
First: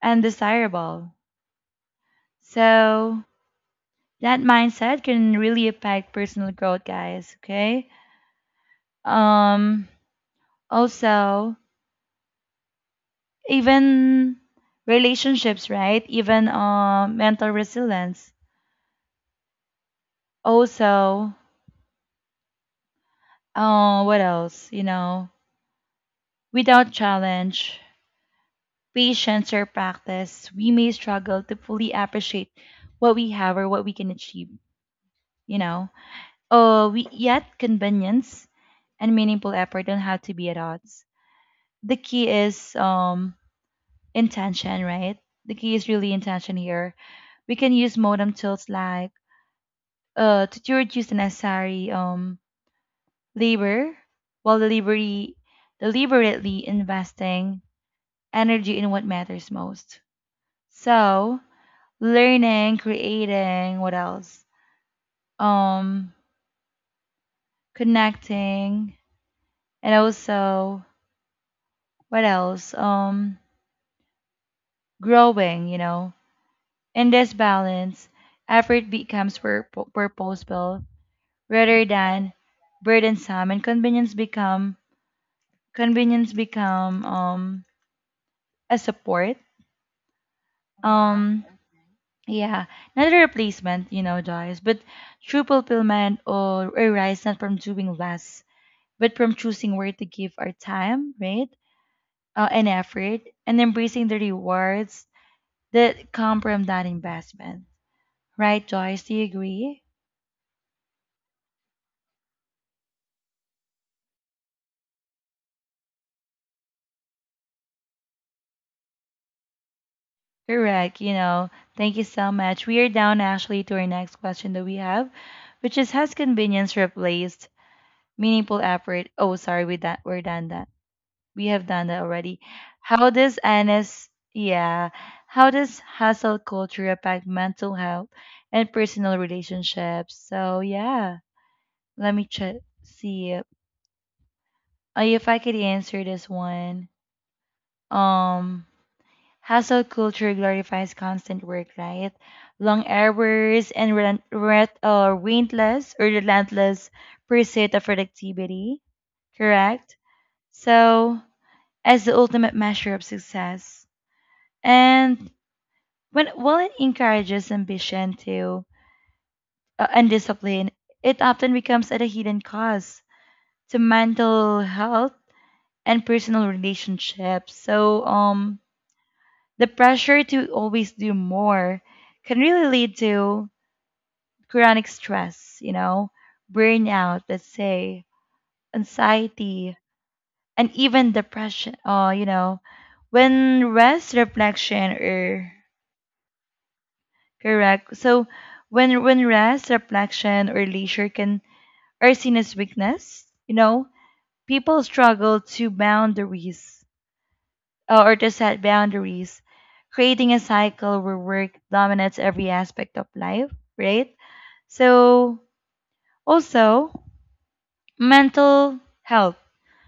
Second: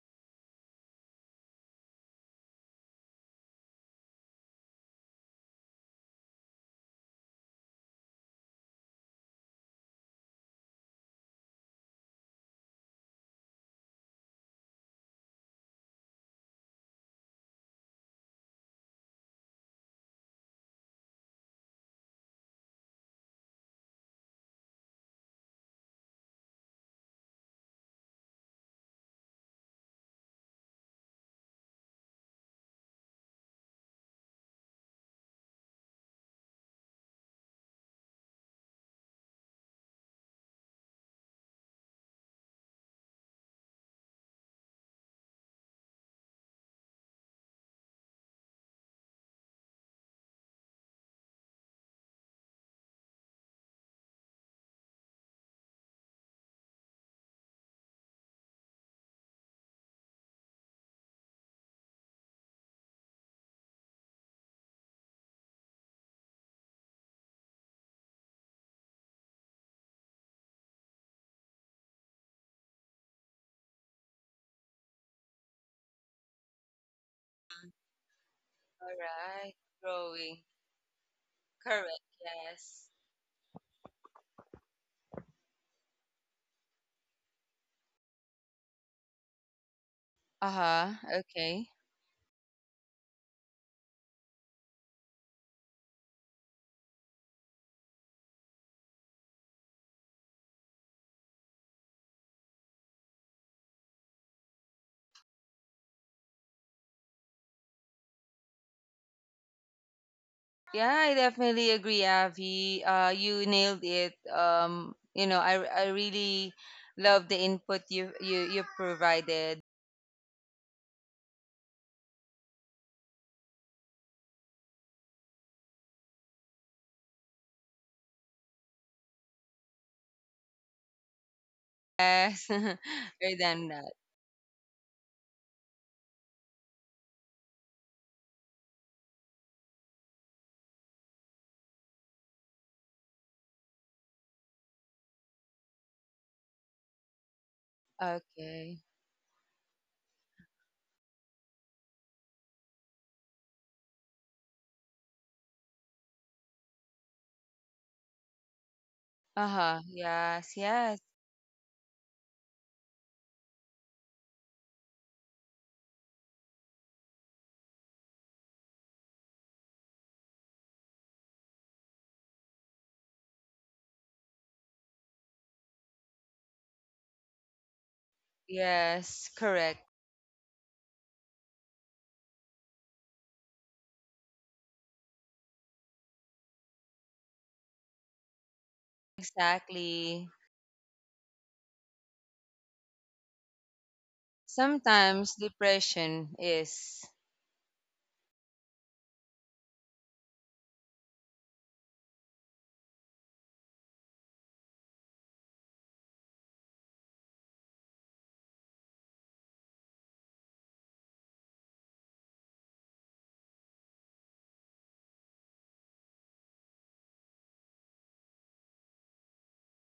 A: undesirable. So, that mindset can really affect personal growth, guys, okay? um Also, even relationships, right, even mental resilience. Also, what else, you know, without challenge, patience or practice, we may struggle to fully appreciate what we have or what we can achieve, you know. We Yet convenience and meaningful effort don't have to be at odds. The key is intention, right? The key is really intention here. We can use modem tools like to reduce the necessary labor while deliberately investing energy in what matters most. So learning, creating, what else? Um Connecting, and also what else? Growing, you know. In this balance, effort
B: All
A: becomes
B: right. Growing.
A: purposeful rather
B: Correct.
A: than
B: Yes.
A: burdensome, and convenience become a support.
B: Uh-huh.
A: um
B: Okay.
A: yeah, not a replacement, you know, Joyce. But true fulfillment or arise not from doing less, but from choosing where to give our time, right, and effort, and embracing the rewards that come from that investment, right? Joyce, do you agree?
B: Yeah, I definitely agree, Avi. You nailed it. You know, I really love the input you provided.
A: Correct. You know, thank you so much. We are down actually to our next question that we have, which is, has convenience replaced meaningful effort? Oh, sorry, we that we're done that. We have done that already.
B: Yes. Other
A: How does
B: than that.
A: Anis, yeah, how does hustle culture affect mental health and personal relationships? So, yeah, let me check, see if I could answer this one. Um,
B: Okay.
A: Hustle culture glorifies constant work, right? Long hours and relentless pursuit of productivity,
B: Uh-huh.
A: correct?
B: Yes, yes.
A: So, as the ultimate measure of success, and when while it encourages ambition to and discipline, it often becomes at a hidden cost to mental health and personal relationships.
B: Yes,
A: The
B: correct.
A: pressure to always do more can really lead to chronic stress, you know, burnout, let's say, anxiety,
B: Exactly.
A: and even depression. Oh, you know, when rest, reflection,
B: Sometimes
A: or
B: depression is.
A: Correct. So when rest, reflection, or leisure can are seen as weakness, you know, people struggle to boundaries or to set boundaries, creating a cycle where work dominates every aspect of life, right? So, also, mental health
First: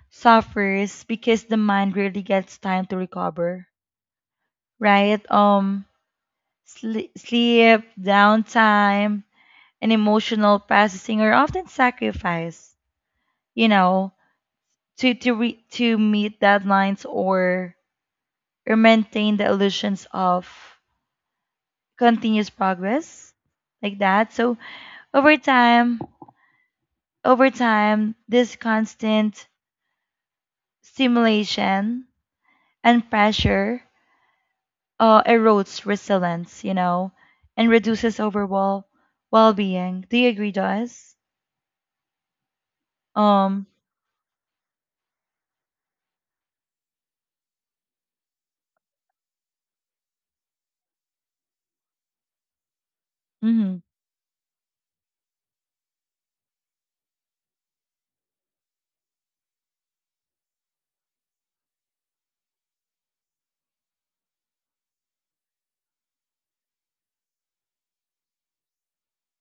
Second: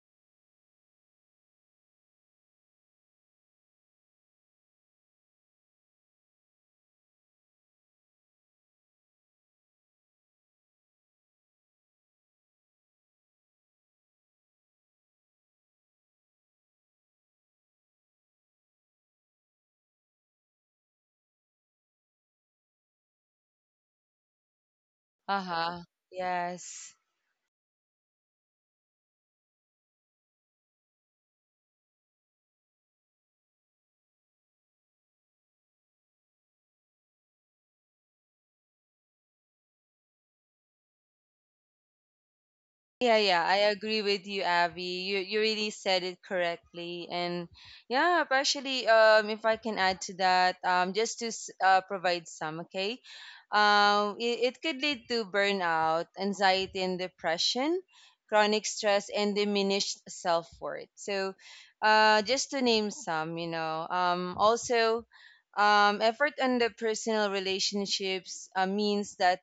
A: suffers because the mind really gets time to recover, right? Sleep, downtime, and emotional processing are often sacrificed, you know, to meet deadlines or maintain the illusions of continuous progress like that. So over
B: Uh huh.
A: time,
B: Yes.
A: over time, this constant stimulation and pressure erodes resilience, you know, and reduces overall well-being. Do you agree, Joyce?
B: Yeah, yeah,
A: Um.
B: I agree with you, Abby. You really said it correctly, and yeah, actually, if I can add to that, just to provide some. Okay,
A: Mm-hmm.
B: it could lead to burnout, anxiety and depression, chronic stress, and diminished self worth. So, just to name some, you know. Also, effort on the personal relationships, means that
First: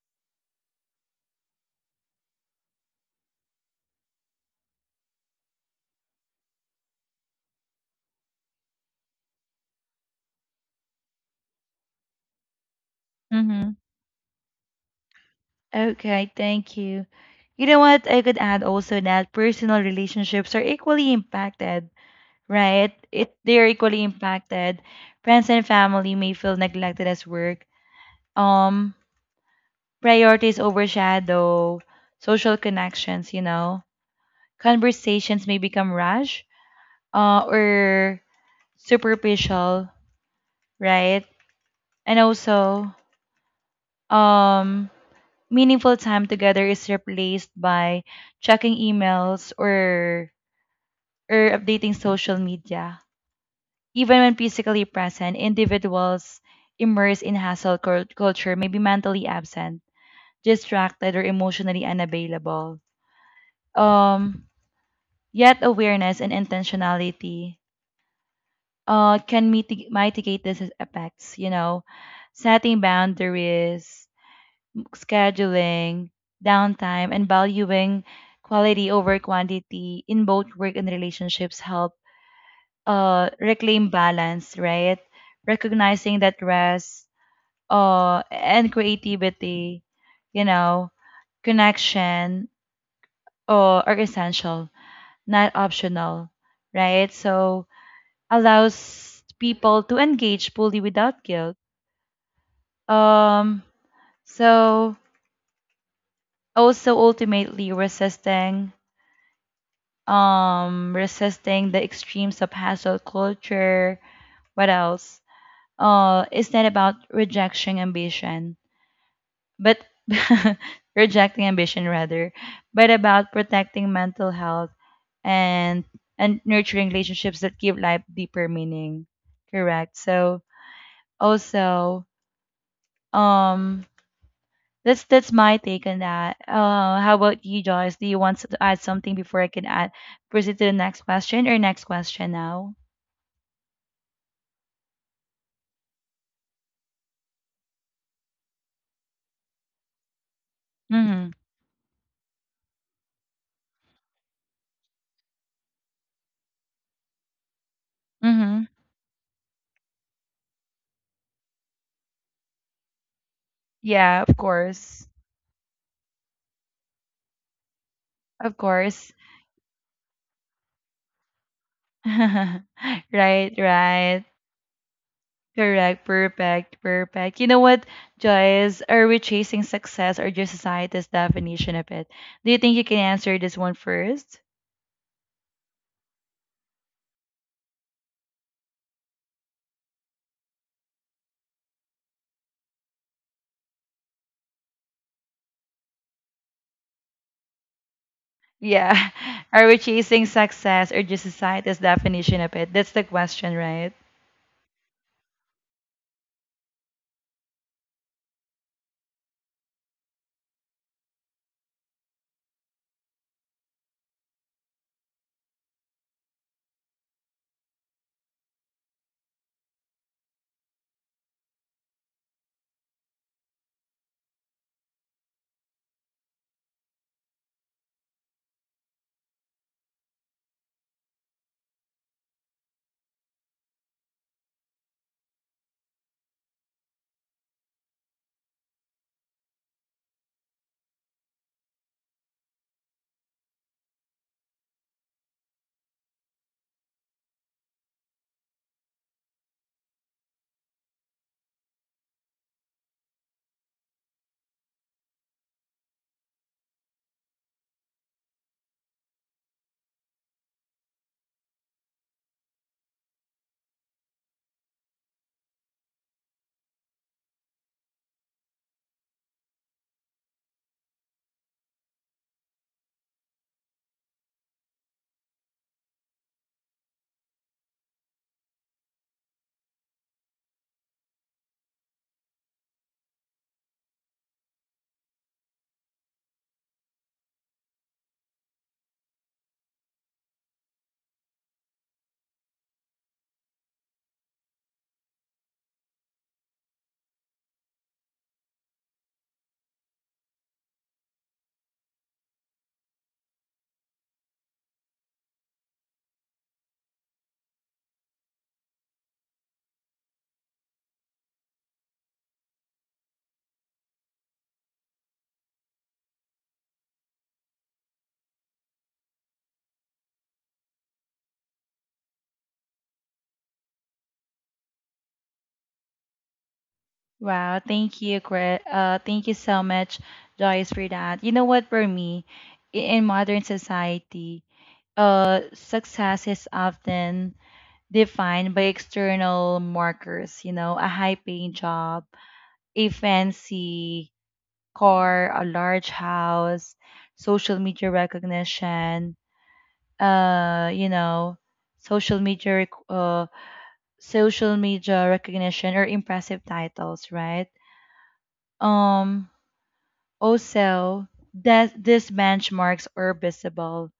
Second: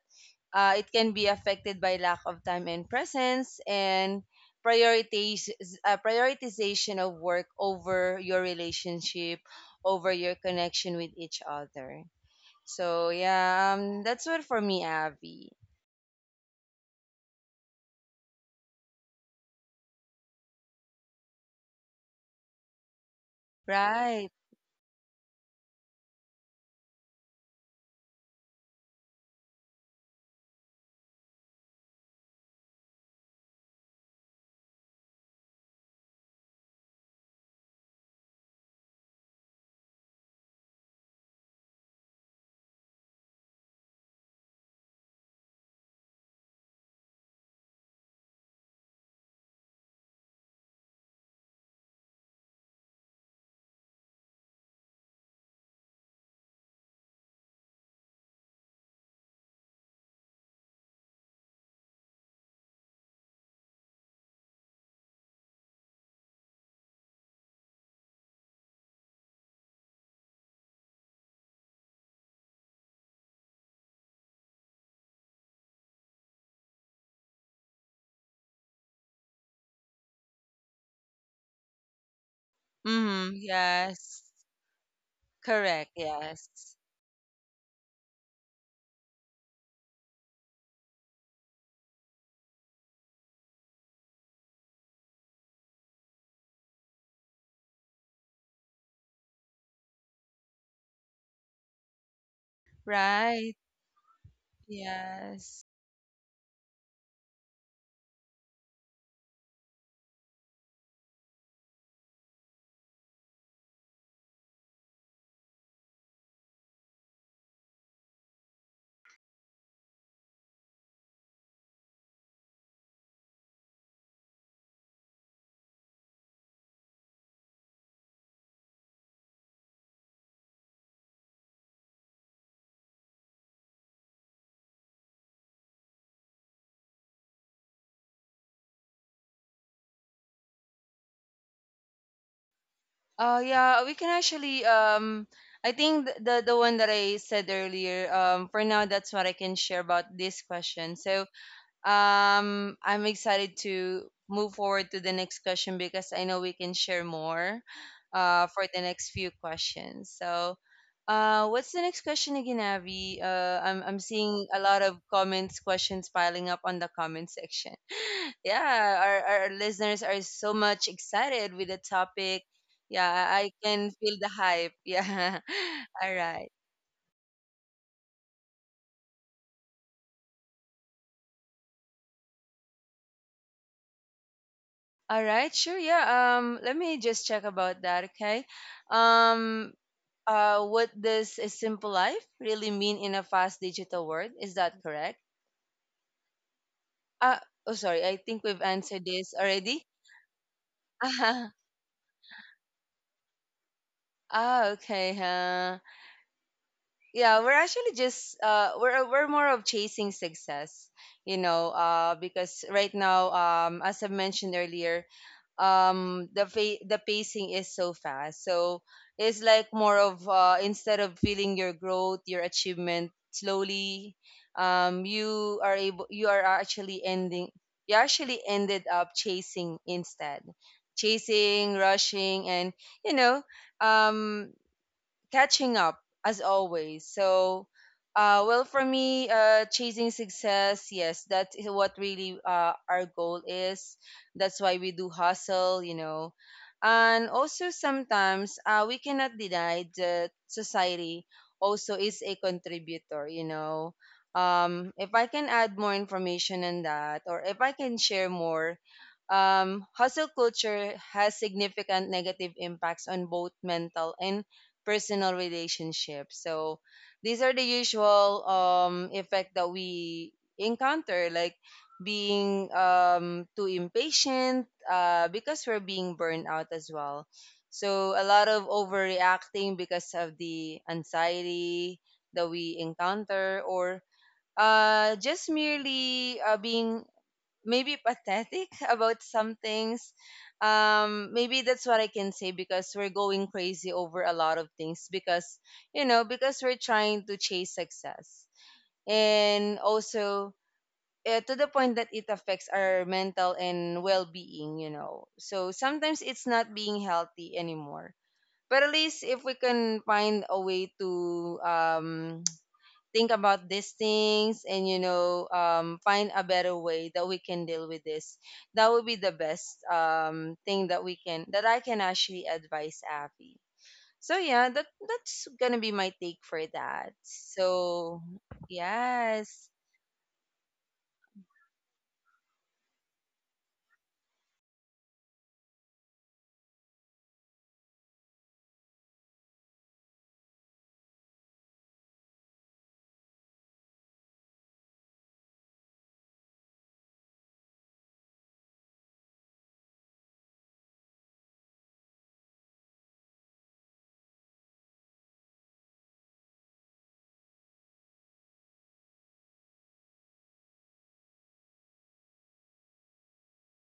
B: it can be affected by lack of time and presence, and priorities, prioritization of work over your relationship, over your connection with each other. So yeah,
A: Mm-hmm.
B: that's what for me, Abby.
A: Okay. Thank you. You know what? I could add also that personal relationships are equally impacted, right? It They're equally
B: Right.
A: impacted. Friends and family may feel neglected as work Um, priorities overshadow social connections. You know, conversations may become rash, or superficial, right? And also, um, meaningful time together is replaced by checking emails or updating social media. Even when physically present, individuals immersed in culture may be mentally absent, distracted, or emotionally unavailable. Um, Yet awareness and intentionality can mitigate these effects, you know, setting boundaries, scheduling, downtime, and valuing quality over quantity in both work and relationships help
B: Mm-hmm.
A: reclaim
B: Yes.
A: balance, right?
B: Correct.
A: Recognizing that
B: Yes.
A: rest, and creativity, you know, connection are essential, not optional, right? So allows people to engage fully without guilt.
B: Right.
A: Um, so
B: Yes.
A: also ultimately resisting the extremes of hustle culture. What else? It's not about rejection ambition but rejecting ambition rather, but about protecting mental health and and nurturing relationships that give life deeper meaning. Correct. So also, um, that's my take on that. How about you, Joyce? Do you want to add something before I can add proceed to the next question or next question now?
B: Oh yeah, we can actually, I think the one that I said earlier, for now that's what I can share about this question. So,
A: Mm-hmm.
B: I'm excited to move forward to the next question because I know we can share more
A: Mm-hmm.
B: for the next few questions. So, what's the next question again, Abby? I'm
A: Yeah, of
B: seeing a lot of
A: course.
B: comments, questions piling up on the comment section.
A: Of
B: Yeah,
A: course.
B: our listeners are so much excited with the topic. Yeah, I
A: Right,
B: can feel
A: right.
B: the hype. Yeah.
A: Correct.
B: All right.
A: Perfect. Perfect. You know what, Joyce? Are we chasing success or just society's definition of it? Do you think you can answer this one first?
B: All right, sure. Yeah. Let me just check about that. Okay. Um, what does a simple life really mean in a fast digital world? Is that correct? Uh, oh, sorry. I think we've answered
A: Yeah.
B: this
A: Are we
B: already.
A: chasing success or just society's definition of it? That's the question, right?
B: Ah, okay. Huh. Yeah, we're actually just we're more of chasing success, you know. Because right now, as I mentioned earlier, the the pacing is so fast, so it's like more of, instead of feeling your growth, your achievement slowly, you are able you are actually ending you actually ended up chasing instead, chasing, rushing and, you know, um catching up as always. So, well, for me, chasing success, yes, that is what really our goal is. That's why we do hustle, you know. And also, sometimes we cannot deny that society also is a contributor, you know. If I can add more information on that, or if I can share more, hustle culture has significant negative impacts on both mental and personal relationships. So these are the usual effect that we encounter, like being too impatient, because we're being burned out as well. So a lot of overreacting because of the anxiety that we encounter, or just merely being maybe pathetic about some things. Maybe that's what I can say, because we're going crazy over a lot of things because, you know, because we're trying to chase success. And also, to the point that it affects our mental and well being, you know. So sometimes it's not being healthy anymore. But at least if we can find a way to, think about these things and, you know, find a better way that we can deal with this, that would be the best thing that we can that I can actually advise, Abby. So yeah, that's gonna be my take for that.
A: Wow, thank you,
B: So
A: Chris. Thank you so
B: yes.
A: much, Joyce, for that. You know what, for me, in modern society, success is often defined by external markers, you know, a high paying job, a fancy car, a large house, social media recognition, uh, you know, social media, rec- uh, social media recognition or impressive titles, right? Um, also that these benchmarks are visible,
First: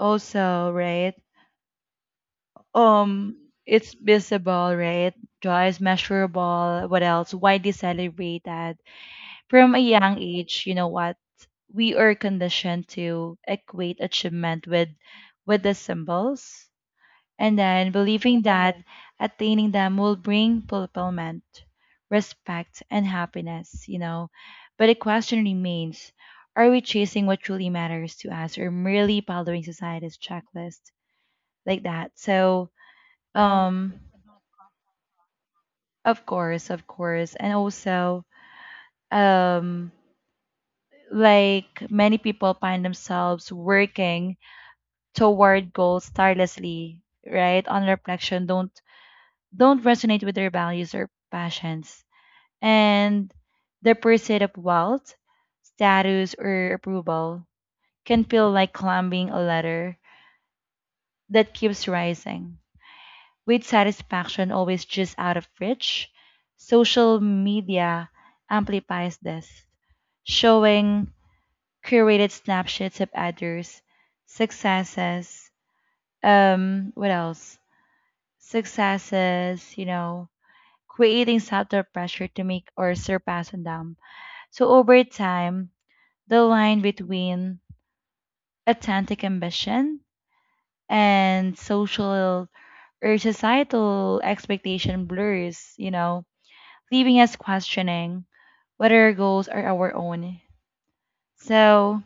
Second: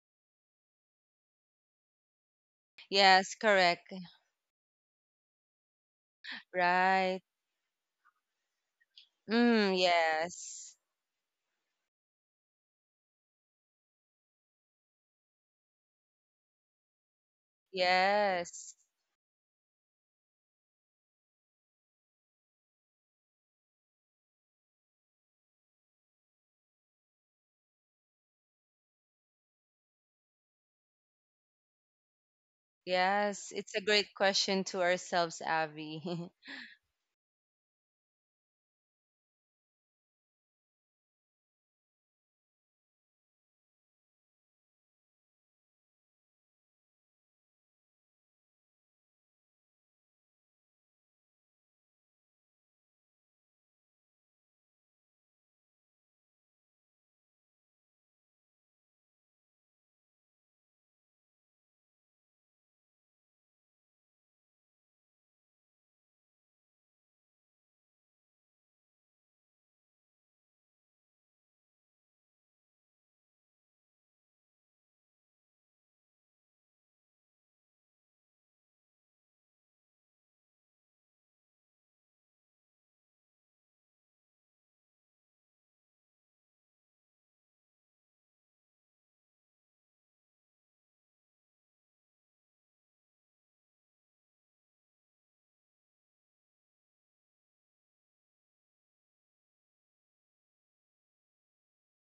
A: also, right?
B: Yes,
A: Um,
B: correct.
A: it's visible, right? Joy is measurable. What
B: Right.
A: else? Widely celebrated.
B: Mm,
A: From a young age, you
B: yes.
A: know what? We are conditioned to equate achievement with the symbols and then believing
B: Yes.
A: that attaining them will bring fulfillment, respect, and happiness, you know. But the question remains, are we chasing what truly matters to us or merely following society's checklist like that? So,
B: Yes, it's a
A: um,
B: great question to ourselves,
A: of
B: Abby.
A: course, of course. And also, um like many people find themselves working toward goals tirelessly right on reflection don't resonate with their values or passions, and the pursuit of wealth, status or approval can feel like climbing a ladder that keeps rising with satisfaction always just out of reach. Social media amplifies this, showing curated snapshots of others, successes, um, what else? You know, creating subtle pressure to make or surpass them. So over time, the line between authentic ambition and social or societal expectation blurs, you know, leaving us questioning whether our goals are our own. So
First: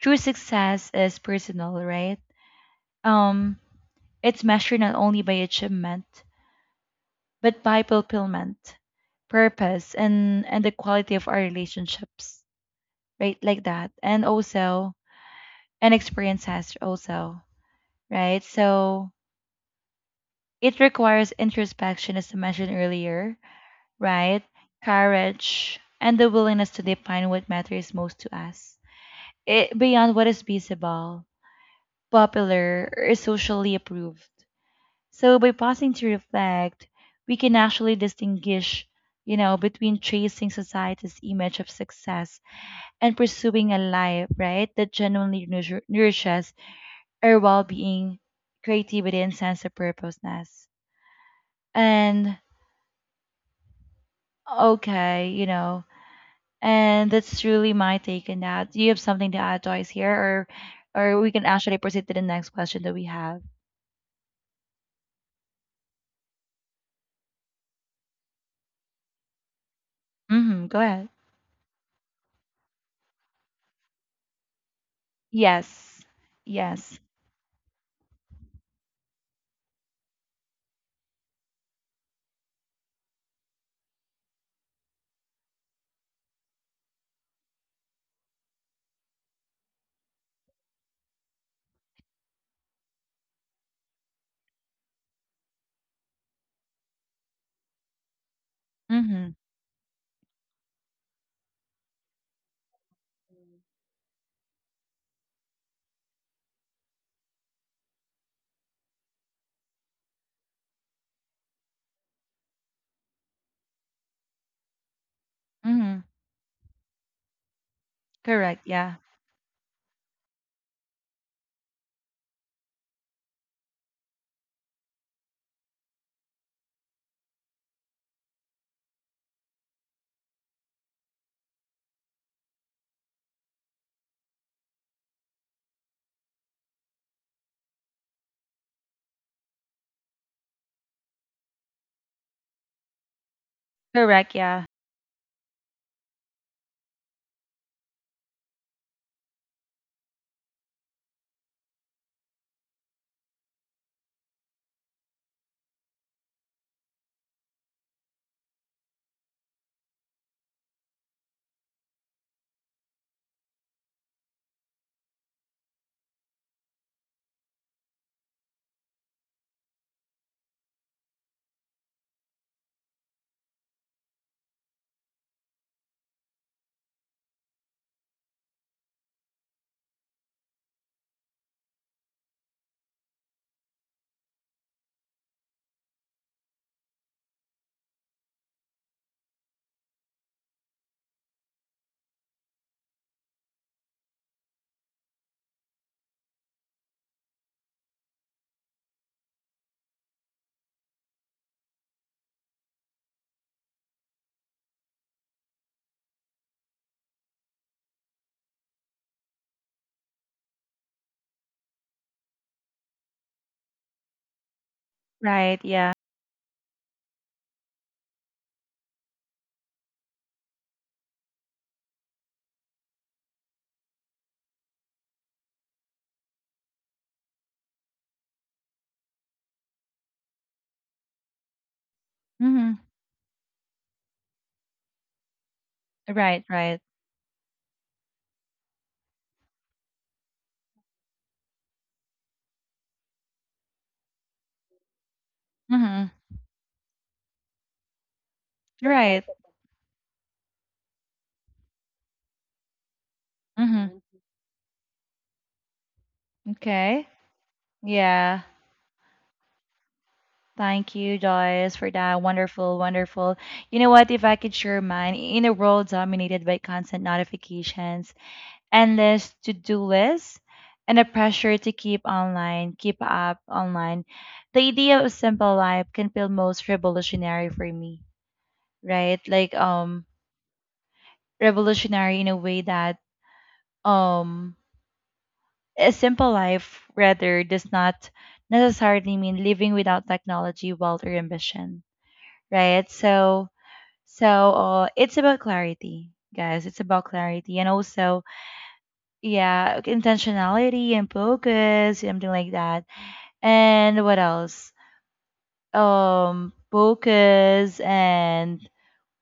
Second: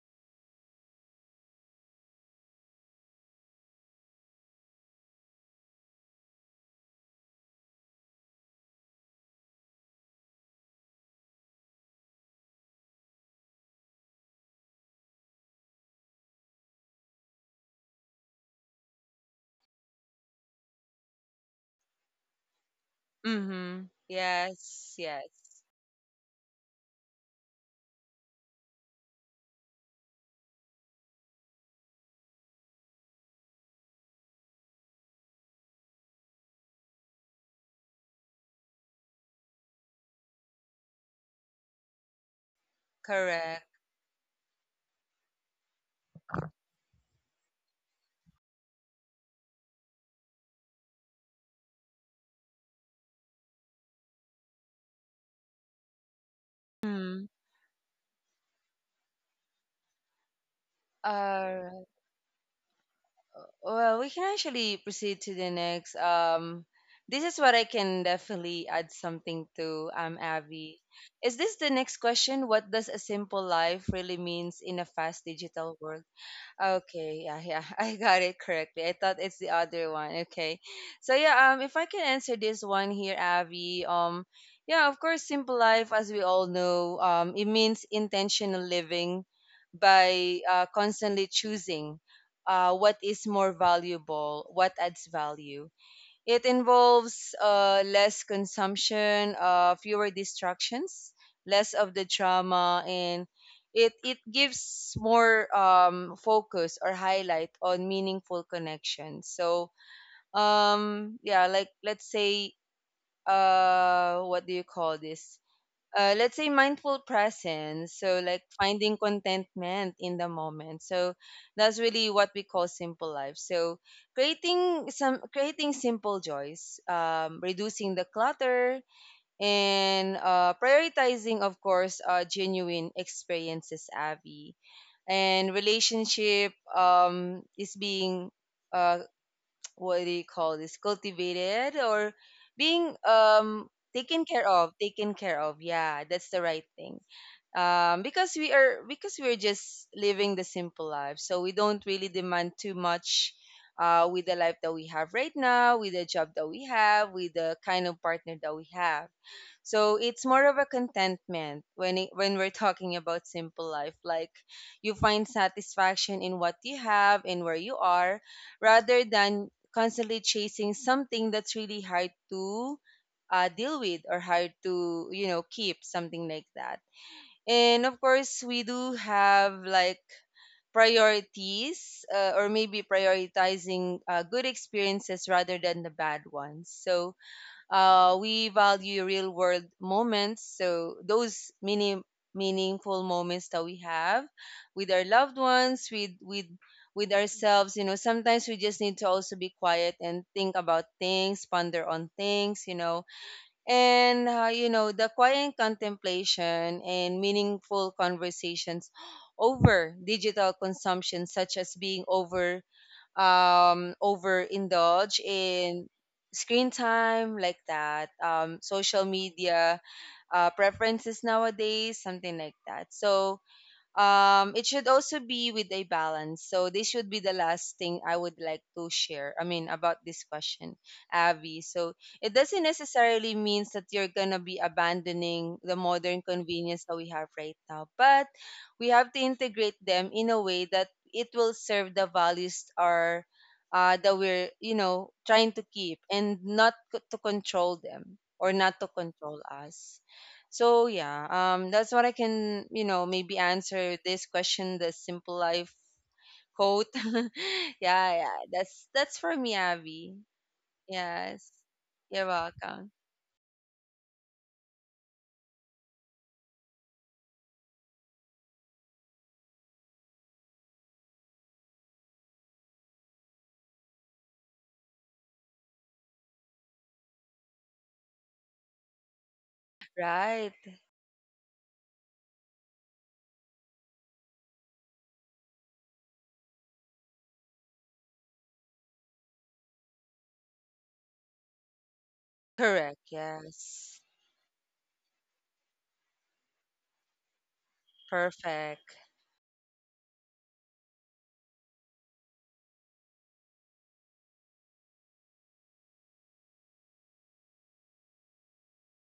A: true success is personal, right? Um, it's measured not only by achievement, but by fulfillment, purpose, and the quality of our relationships, right? Like that, and also and experiences also, right? So it requires introspection, as I mentioned earlier,
B: Mm-hmm.
A: right?
B: Yes. Yes,
A: Courage and the willingness to define what matters most to us, beyond what is visible, popular, or socially approved. So by pausing to reflect, we can actually distinguish, you know, between chasing society's image of success and
B: correct.
A: pursuing a life, right, that nourishes our well-being, creativity, and sense of purposeness. And okay, you know, and
B: Mm.
A: that's truly my take on that. Do you have something to add, Joyce, here, or we can
B: Uh,
A: actually proceed to the next question that we have?
B: well, we can actually proceed to the next. This is what I can definitely add something to,
A: Mm-hmm. Go
B: Abby.
A: ahead.
B: Is this the next question? What does a simple life really means in a fast digital
A: Yes.
B: world?
A: Yes.
B: Okay, yeah, yeah, I got it correctly. I thought it's the other one. Okay, so yeah, if I can answer this one here, Avi, yeah, of course, simple life, as we all know, it means intentional living by constantly choosing what is more valuable, what adds value. It involves less
A: Mm-hmm.
B: consumption, fewer distractions, less of the drama, and it gives more focus or highlight on meaningful connections. So yeah, like let's say, what do you call this?
A: Mm-hmm.
B: Let's say mindful presence, so like
A: Correct. Yeah.
B: finding contentment in the moment. So that's really what we call simple life. So creating some creating simple joys, reducing the clutter and prioritizing, of course, genuine experiences, Avi, and relationship, is being, uh, what do you call this, cultivated, or being taken
A: Correct,
B: care
A: yeah.
B: of, taken care of. Yeah, that's the right thing. Because we are because we're just living the simple life, so we don't really demand too much with the life that we have right now, with the job that we have, with the kind of partner that we have. So it's more of a contentment when when we're talking about simple life. Like, you find satisfaction in what you have and where you are, rather than constantly chasing something that's really hard to, deal with, or hard to, you know, keep, something like that. And of course we do have like priorities, or maybe prioritizing good experiences rather than the bad ones. So we value real world moments. So those mini meaningful moments that we have with our loved ones, with ourselves, you know. Sometimes we just need to also be quiet and think about things, ponder on things, you know. And, you know, the quiet contemplation and meaningful conversations over digital consumption, such as being over, overindulge
A: Right,
B: in
A: yeah.
B: screen time, like that, social media preferences nowadays, something like that. So it should also be with a balance. So this should be the last thing I would like to share, I mean about this question, Abby. So it doesn't
A: Mhm.
B: necessarily means that you're gonna be abandoning the modern
A: Right, right.
B: convenience that we have right now, but we have to integrate them in a way that it will serve the values, are that we're, you know, trying to keep,
A: Mhm.
B: and not to control them, or not to
A: Right.
B: control us. So yeah, that's what I can, you know, maybe answer
A: Mhm.
B: this question, the simple life quote.
A: Okay.
B: Yeah, yeah,
A: Yeah.
B: that's for me, Abby.
A: Thank you,
B: Yes,
A: Joyce, for that.
B: you're
A: Wonderful,
B: welcome.
A: wonderful. You know what? If I could share mine, in a world dominated by constant notifications, endless to-do lists, and a pressure to keep online, keep up online, the idea of simple life can feel most revolutionary for me, right?
B: Right,
A: Revolutionary in a way that um a simple life, rather, does not necessarily mean living without technology, wealth, or ambition, right?
B: correct.
A: So,
B: Yes,
A: so it's about clarity, guys. It's about clarity, and also,
B: perfect.
A: yeah, intentionality and focus, something like that. And what else? Focus and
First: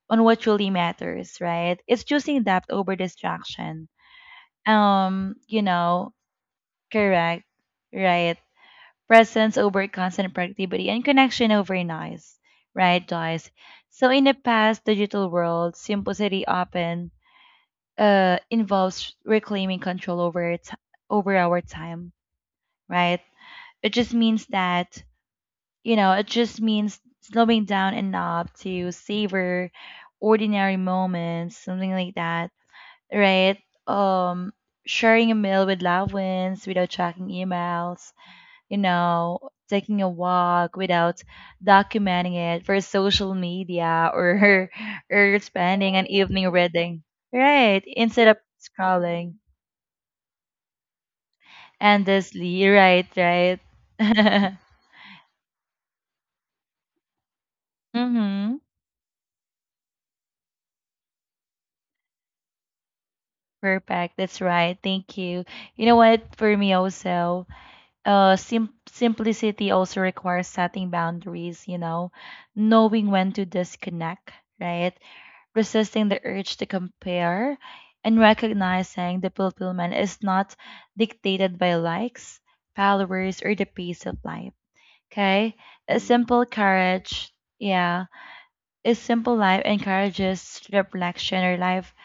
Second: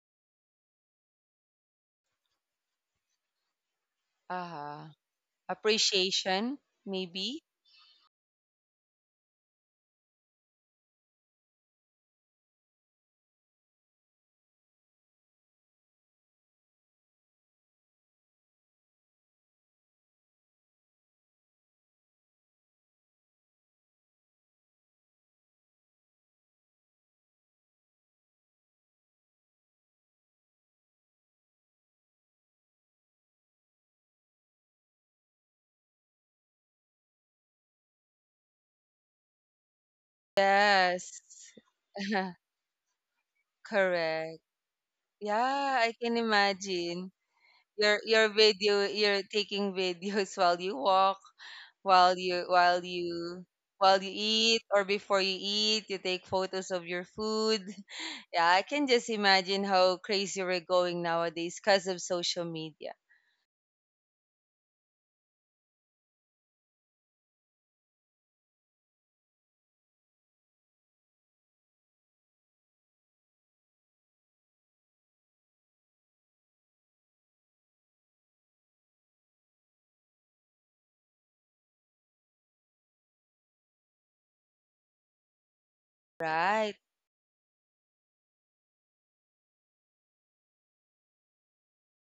A: on what truly matters, right? It's choosing depth over distraction.
B: Uh huh.
A: Um, you know,
B: Appreciation, maybe.
A: correct, right? Presence over constant productivity and connection over noise, right, guys? So in the past digital world, simplicity often involves reclaiming control over over our time, right? It just means that you know, it just means slowing down enough to savor ordinary moments, something like that, right? Um, sharing a meal with loved ones without checking emails, you know, taking a walk without
B: Yes,
A: documenting it for social media,
B: correct.
A: or or
B: Yeah, I
A: spending an
B: can
A: evening reading.
B: imagine.
A: Right,
B: your
A: instead
B: your
A: of
B: video, you're
A: scrolling
B: taking videos while you walk, while you
A: endlessly.
B: while
A: Right,
B: you
A: right.
B: while you eat, or before you eat you take photos of your food. Yeah,
A: Mm-hmm.
B: I can just imagine how crazy we're going nowadays because of social media.
A: Perfect. That's right. Thank you. You know what? For me also, simplicity also requires setting boundaries. You know, knowing when to disconnect, right? Resisting the urge to compare, and recognizing the fulfillment is not dictated by likes, followers, or the pace of life. Okay? A simple
B: Right.
A: courage, yeah, a simple life encourages reflection or life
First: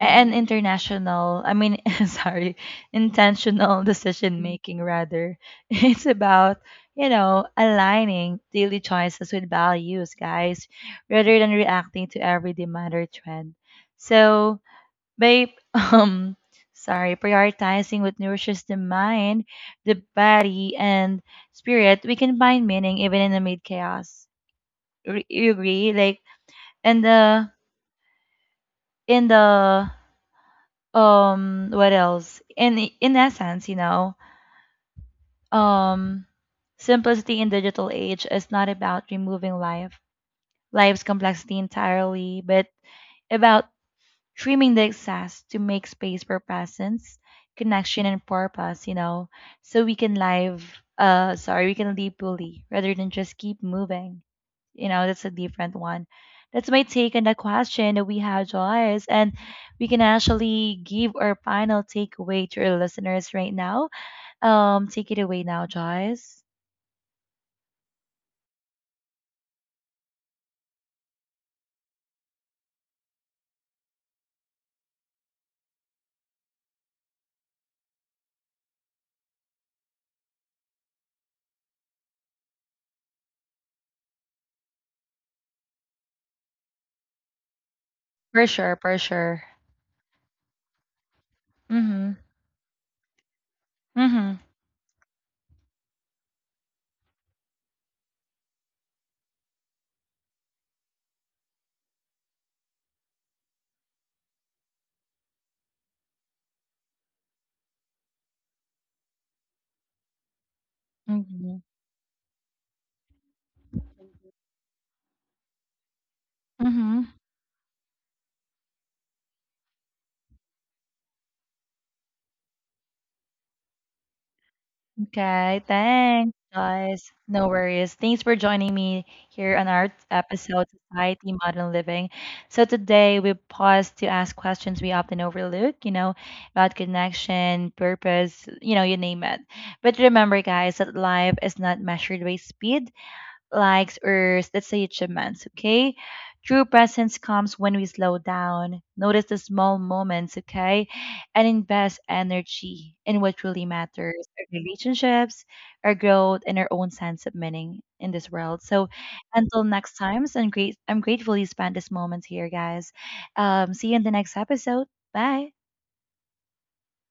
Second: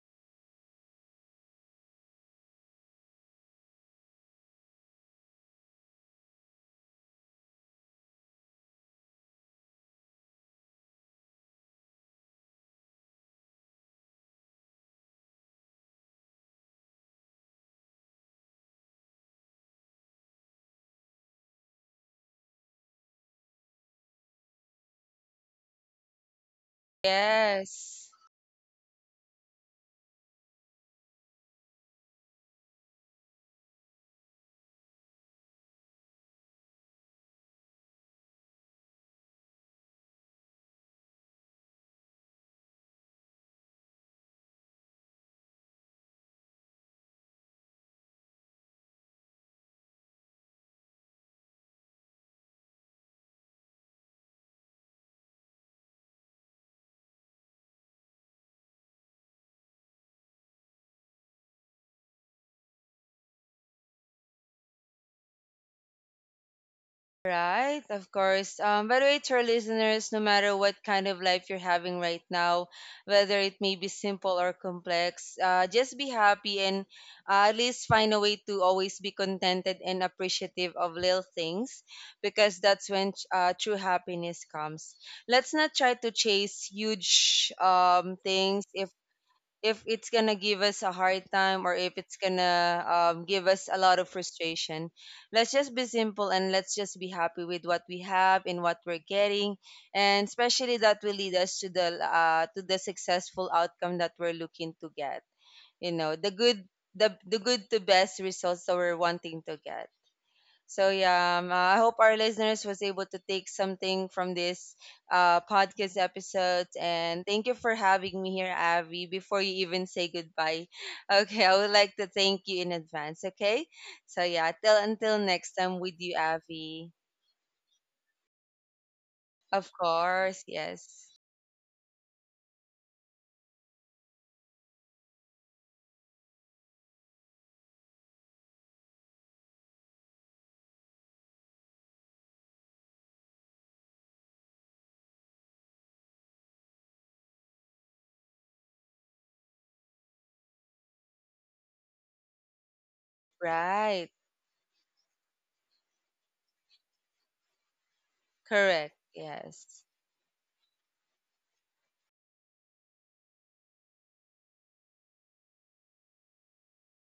A: and international I mean sorry intentional decision making rather. It's about, you know, aligning daily choices with values, guys, rather than reacting to every demand or trend. So by um sorry prioritizing what nourishes the mind, the body, and spirit, we can find meaning even in the mid chaos. You agree? Like, and
B: Yes.
A: the, what else in essence, you know, um simplicity in digital age is not about removing life's complexity entirely, but about trimming the excess to make space for presence, connection, and purpose, you know, so we can live sorry we can live fully rather than just keep moving, you know. That's a different one. That's my take on the question that we have, Joyce, and we can actually give our final takeaway to our listeners right now. Take it away now, Joyce.
B: Right, of course. By the way, to our listeners, no matter what kind of life you're having right now, whether it may be simple or complex, just be happy and, at least find a way to always be contented and appreciative of little things, because that's when true happiness comes. Let's not try to chase huge
A: For
B: things,
A: sure, for sure.
B: if it's gonna give us a hard time, or if
A: Mm-hmm.
B: it's gonna give us a lot of
A: Mm-hmm.
B: frustration. Let's just be simple, and let's just be happy with what we have and what we're getting, and especially that will lead us to the successful outcome that we're looking to get. You know, the good, the good to best results that we're wanting to get. So yeah,
A: Mm-hmm.
B: I hope our listeners was able to take something from this podcast episode.
A: Mm-hmm.
B: And thank you for having me here, Avi. Before you even say goodbye, okay, I would like to thank you in advance. Okay, so yeah, till until next
A: Okay,
B: time with you,
A: thanks,
B: Avi.
A: guys. No worries. Thanks for joining me here on
B: Of
A: our
B: course,
A: episode,
B: yes,
A: Society Modern Living. So today we pause to ask questions we often overlook, you know, about connection, purpose, you know, you name it. But remember, guys, that life is not measured by speed, likes, or let's say achievements, okay? True presence comes when we slow down, notice the small moments, okay? And invest energy in what really
B: right,
A: matters, our relationships, our growth, and our own sense of meaning in this world. So
B: correct,
A: until
B: yes.
A: next time, so I'm grateful you spent this moment here, guys. See you in the next episode. Bye.